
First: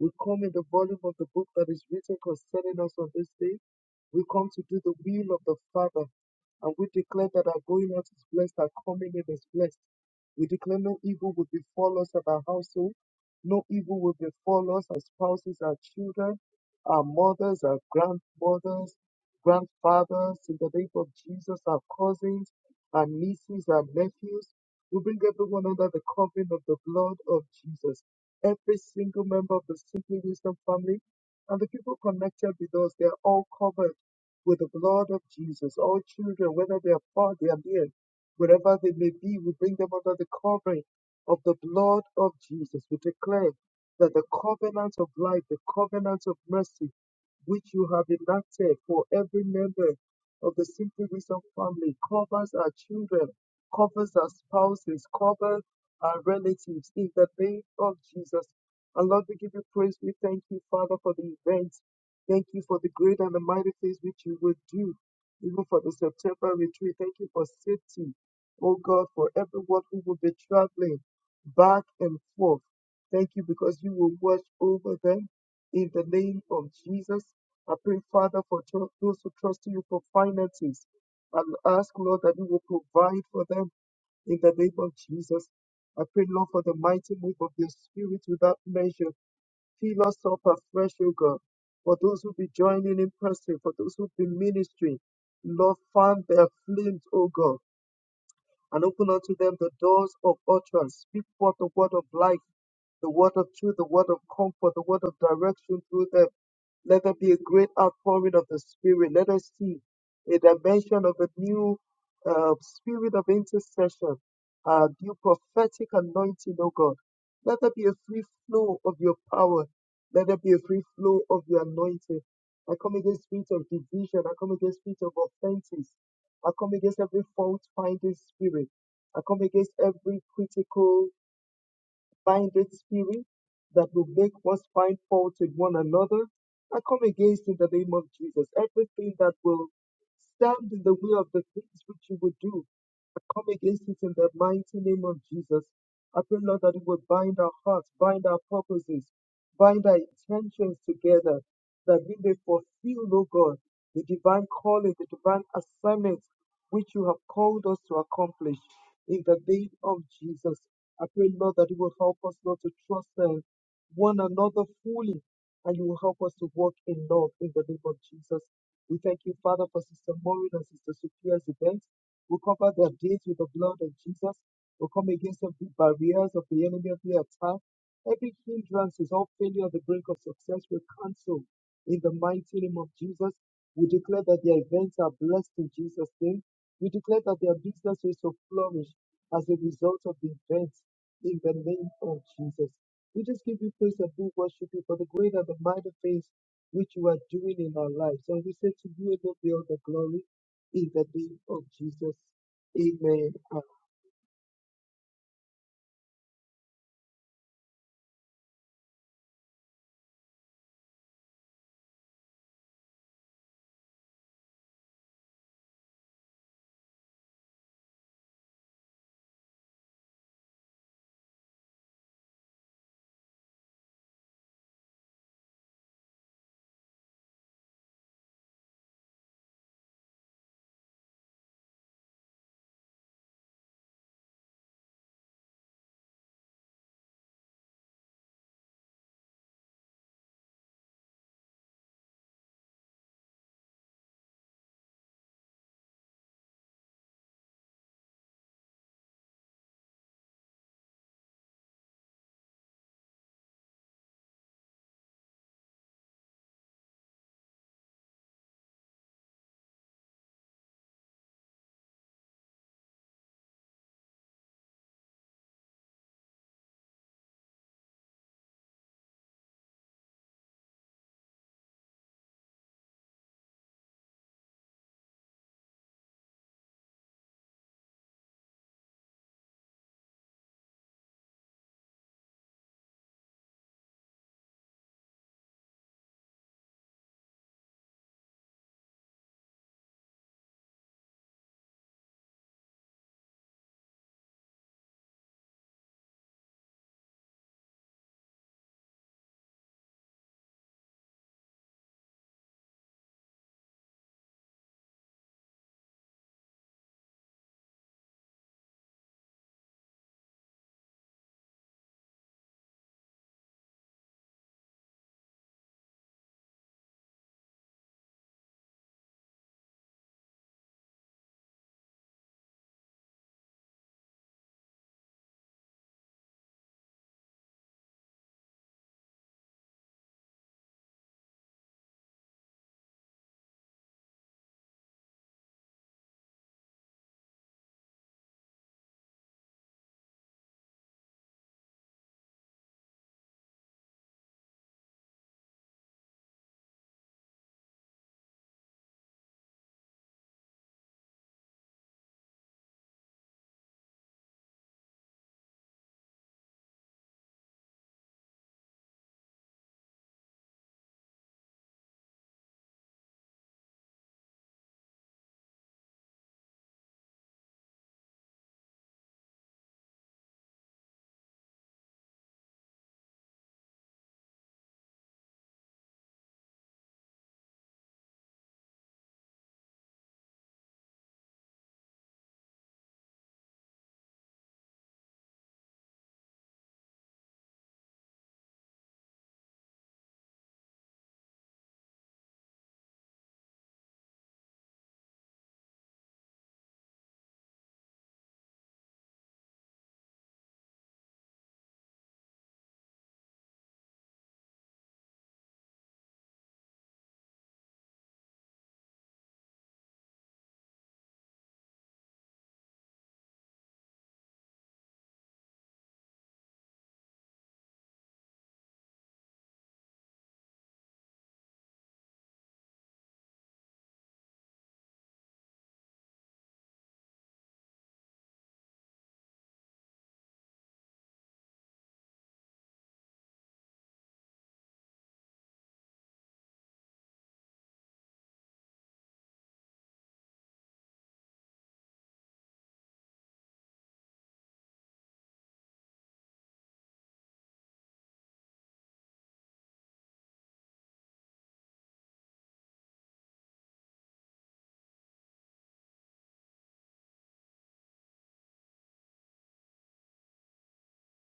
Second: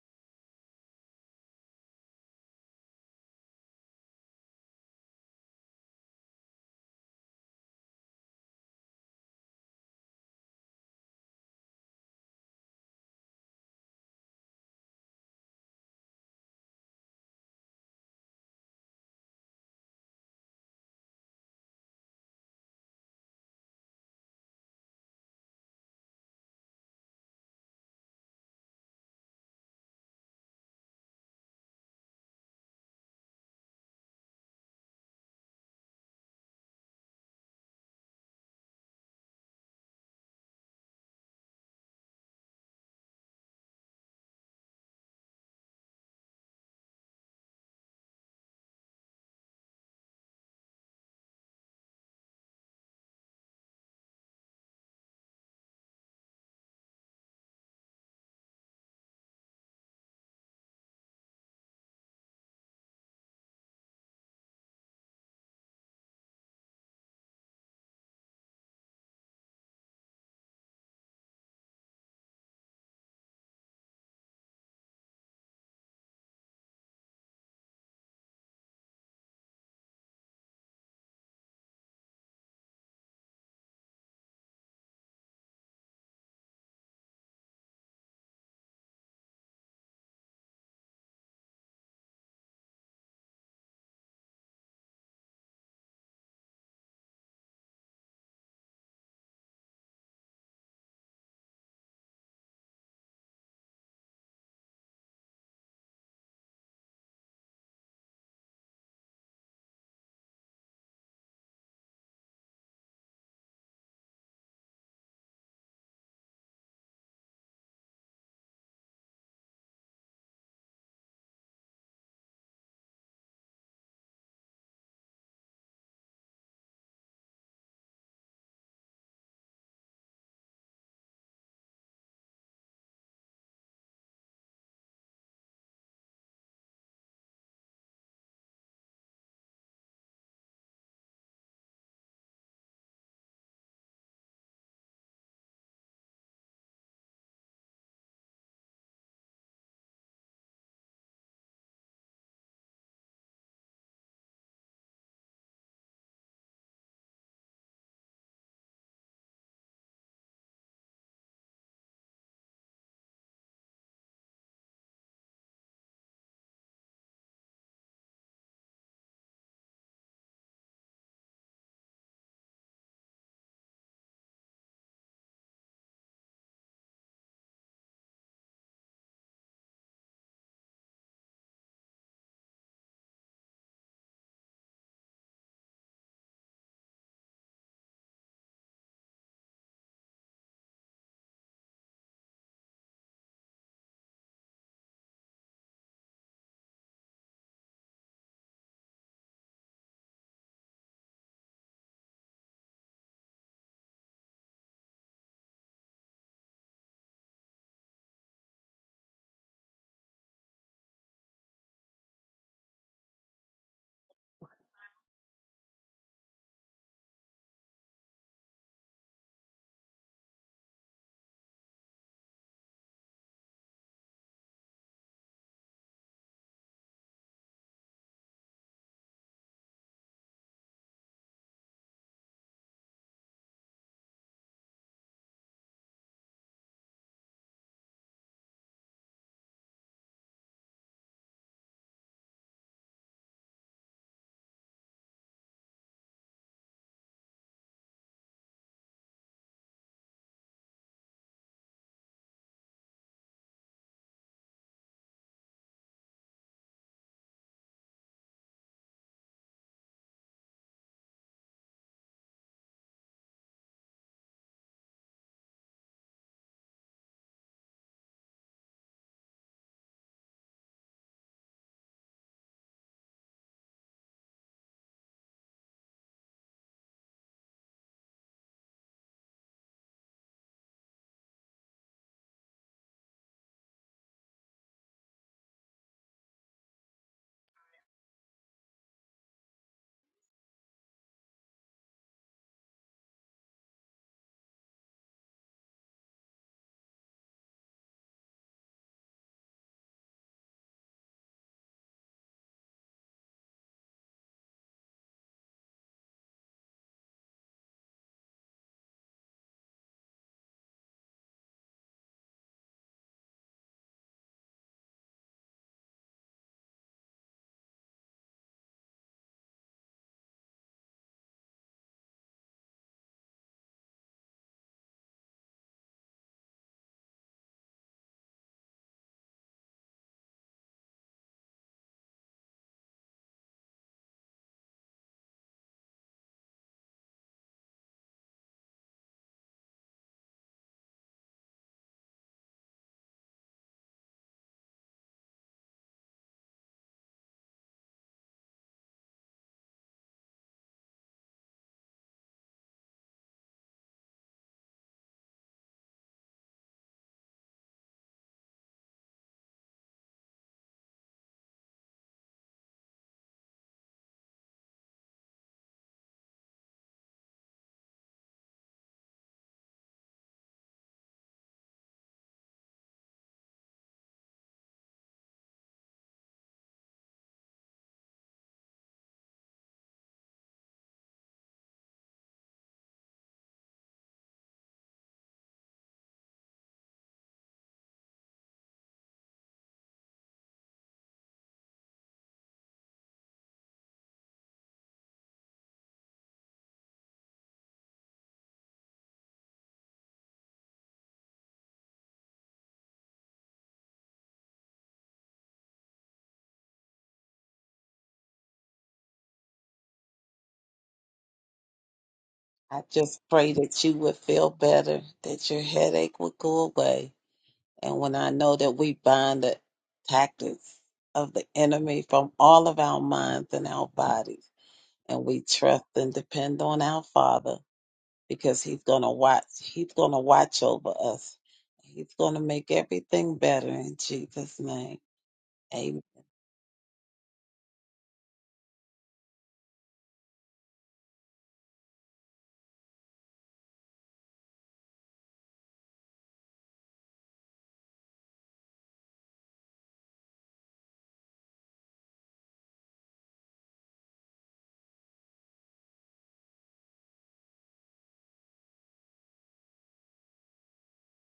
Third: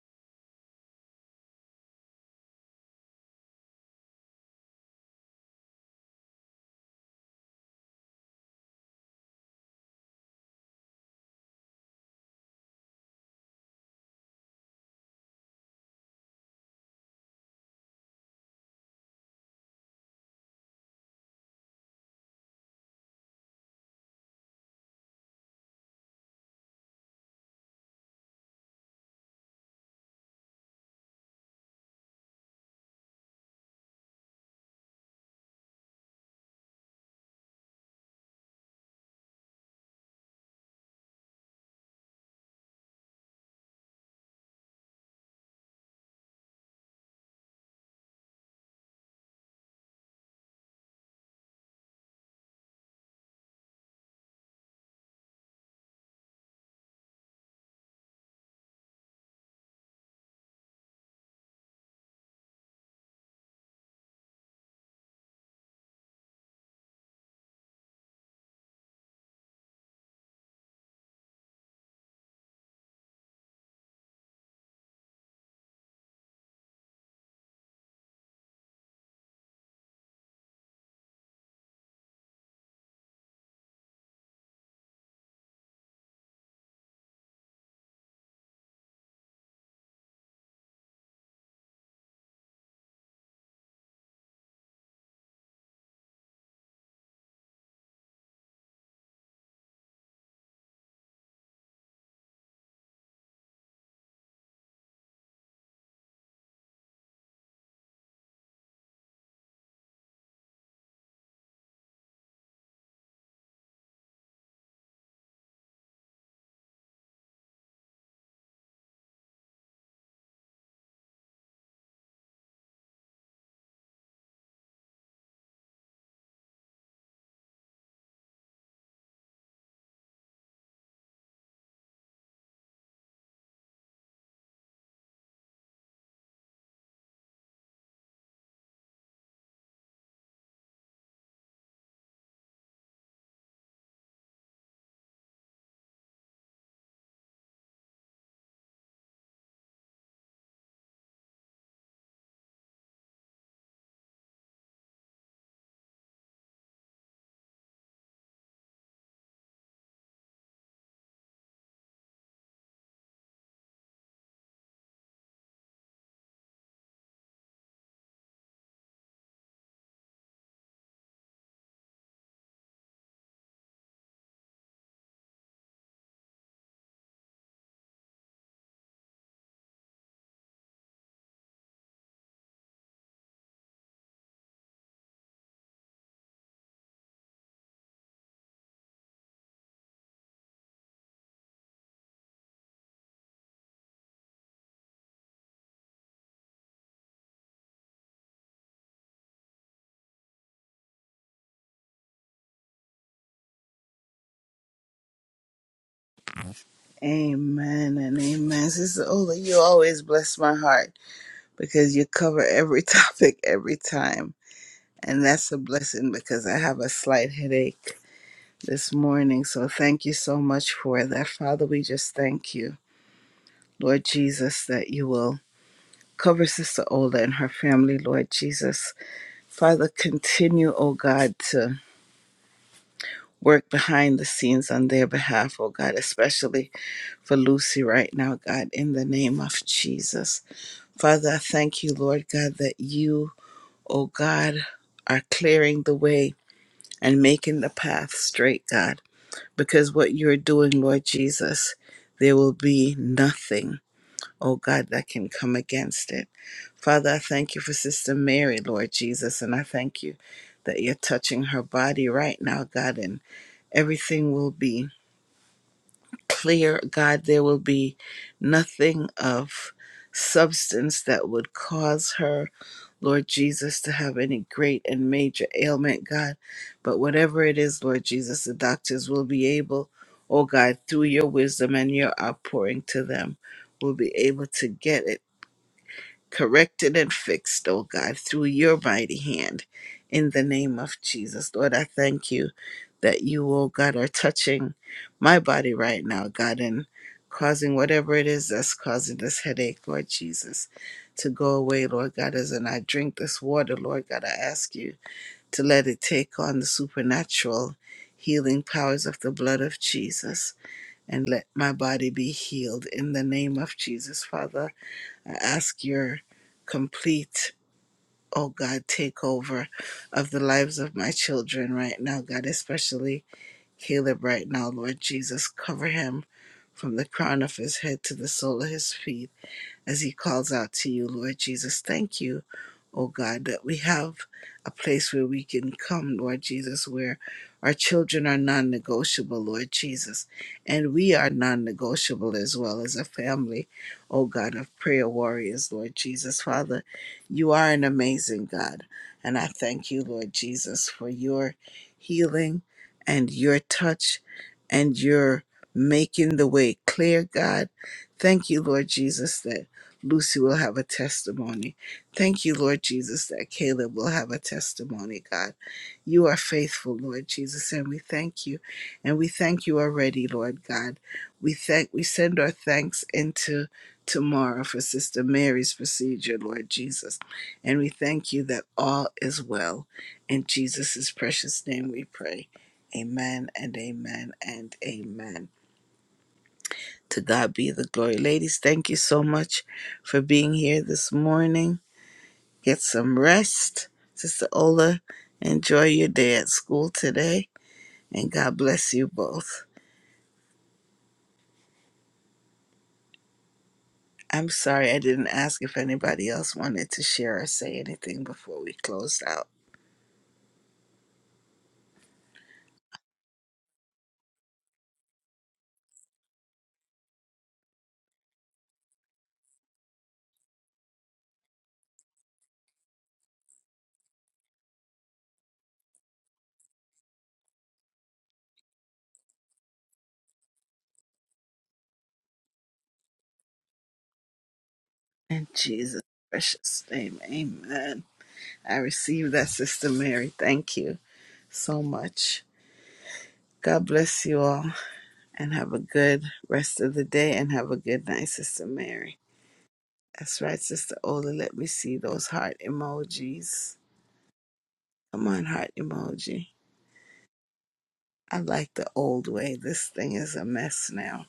[SPEAKER 2] We come in the volume of the book that is written concerning us on this day. We come to do the will of the Father. And we declare that our going out is blessed, our coming in is blessed. We declare no evil will befall us at our household, no evil will befall us, our spouses, our children, our mothers, our grandmothers, grandfathers, in the name of Jesus, our cousins, our nieces, our nephews. We bring everyone under the covering of the blood of Jesus. Every single member of the Simply Wisdom family and the people connected with us, they are all covered with the blood of Jesus. All children, whether they are far, they are near, wherever they may be, we bring them under the covering of the blood of Jesus. We declare that the covenant of life, the covenant of mercy, which you have enacted for every member of the Simply Wisdom family, covers our children, covers our spouses, covers our relatives in the name of Jesus. And Lord, we give you praise. We thank you, Father, for the event Thank you for the great and the mighty things which you would do, even for the September retreat. Thank you for safety, oh God, for everyone who will be traveling back and forth. Thank you because you will watch over them in the name of Jesus. I pray, Father, for tho- those who trust you for finances. And ask, Lord, that you will provide for them in the name of Jesus. I pray, Lord, for the mighty move of your spirit without measure Fill us up afresh, O God. For those who be joining in person, for those who be ministering, Lord, fan their flames, O God, and open unto them the doors of utterance. Speak forth the word of life the word of truth, the word of comfort, the word of direction through them. Let there be a great outpouring of the Spirit. Let us see a dimension of a new uh, spirit of intercession, a new prophetic anointing, oh God. Let there be a free flow of your power. Let there be a free flow of your anointing. I come against spirit of division. I come against spirit of offenses. I come against every fault finding spirit. I come against every critical blinded spirit that will make us find fault with one another. I come against in the name of Jesus everything that will stand in the way of the things which you would do. I come against it in the mighty name of Jesus. I pray, Lord, that you would bind our hearts, bind our purposes, bind our intentions together, that we may fulfill, O God the divine calling, the divine assignment which you have called us to accomplish. In the name of Jesus, I pray, Lord, that you will help us, Lord, to trust uh, one another fully, and you will help us to walk in love. In the name of Jesus, we thank you, Father, for Sister Maureen and Sister Sophia's event. We cover their days with the blood of Jesus. We come against every barriers of the enemy, every attack, every hindrance is all failure, on the brink of success. We cancel in the mighty name of Jesus. We declare that their events are blessed in Jesus' name. We declare that their businesses will flourish as a result of the events in the name of Jesus. We just give you praise and we worship you for the great and the mighty things which you are doing in our lives. And we say to you alone be all the glory in the name of Jesus. Amen.
[SPEAKER 1] Amen and amen. Sister Ola, you always bless my heart. because you cover every topic every time. And that's a blessing because I have a slight headache this morning. So thank you so much for that. Father, we just thank you, Lord Jesus, that you will cover Sister Ola and her family, Lord Jesus. Father, continue, oh God, to work behind the scenes on their behalf, oh God, especially for Lucy right now, God, in the name of Jesus. Father, I thank you, Lord God, that you oh God, are clearing the way and making the path straight, God. Because what you're doing, Lord Jesus, there will be nothing, oh God, that can come against it. Father, I thank you for Sister Mary, Lord Jesus, and I thank you that you're touching her body right now, God, and everything will be clear, God. There will be nothing of substance that would cause her Lord Jesus, to have any great and major ailment, God. But whatever it is, Lord Jesus, the doctors will be able, oh God, through your wisdom and your outpouring to them, will be able to get it corrected and fixed, oh God, through your mighty hand. In the name of Jesus, Lord, I thank you that you, oh God, are touching my body right now, God, and causing whatever it is that's causing this headache, Lord Jesus, to go away, Lord God. As and I drink this water, Lord God, I ask you to let it take on the supernatural healing powers of the blood of Jesus and let my body be healed in the name of Jesus, Father. I ask your complete, oh God, takeover of the lives of my children right now, God, especially Caleb right now, Lord Jesus. Cover him from the crown of his head to the sole of his feet as he calls out to you, Lord Jesus. Thank you oh God, that we have a place where we can come, Lord Jesus, where our children are non negotiable, Lord Jesus, and we are non negotiable as well as a family, oh God, of prayer warriors, Lord Jesus. Father, you are an amazing God, and I thank you, Lord Jesus, for your healing and your touch and your making the way clear, God. Thank you, Lord Jesus, that Lucy will have a testimony Thank you, Lord Jesus, that Caleb will have a testimony, God. You are faithful, Lord Jesus, and we thank you. And we thank you already, Lord God. We thank we send our thanks into tomorrow for Sister Mary's procedure, Lord Jesus. And we thank you that all is well. In Jesus' precious name we pray. Amen and amen and amen. To God be the glory. Ladies, thank you so much for being here this morning. Get some rest, Sister Ola. Enjoy your day at school today, and God bless you both. I'm sorry I didn't ask if anybody else wanted to share or say anything before we closed out.
[SPEAKER 3] I just pray that you would feel better, that your headache would go away. And when I know that we bind the tactics of the enemy from all of our minds and our bodies, and we trust and depend on our Father because He's going to watch, He's going to watch over us. He's going to make everything better in Jesus' name.
[SPEAKER 1] In
[SPEAKER 3] Amen.
[SPEAKER 1] Jesus' precious name, amen. I receive that, Sister Mary. Thank you so much. God bless you all and have a good rest of the day and have a good night, Sister Mary. That's right, Sister Ola. Let me see those heart emojis. Come on, heart emoji. I like the old way. This thing is a mess now.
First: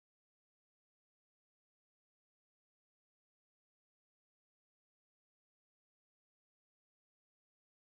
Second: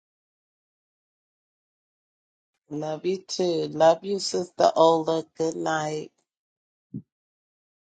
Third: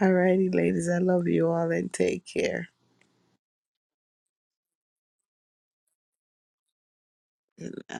[SPEAKER 1] Alrighty, ladies, I love you all and take care.
[SPEAKER 3] Love you too. Love you, Sister Ola. Good night.
[SPEAKER 1] Good night.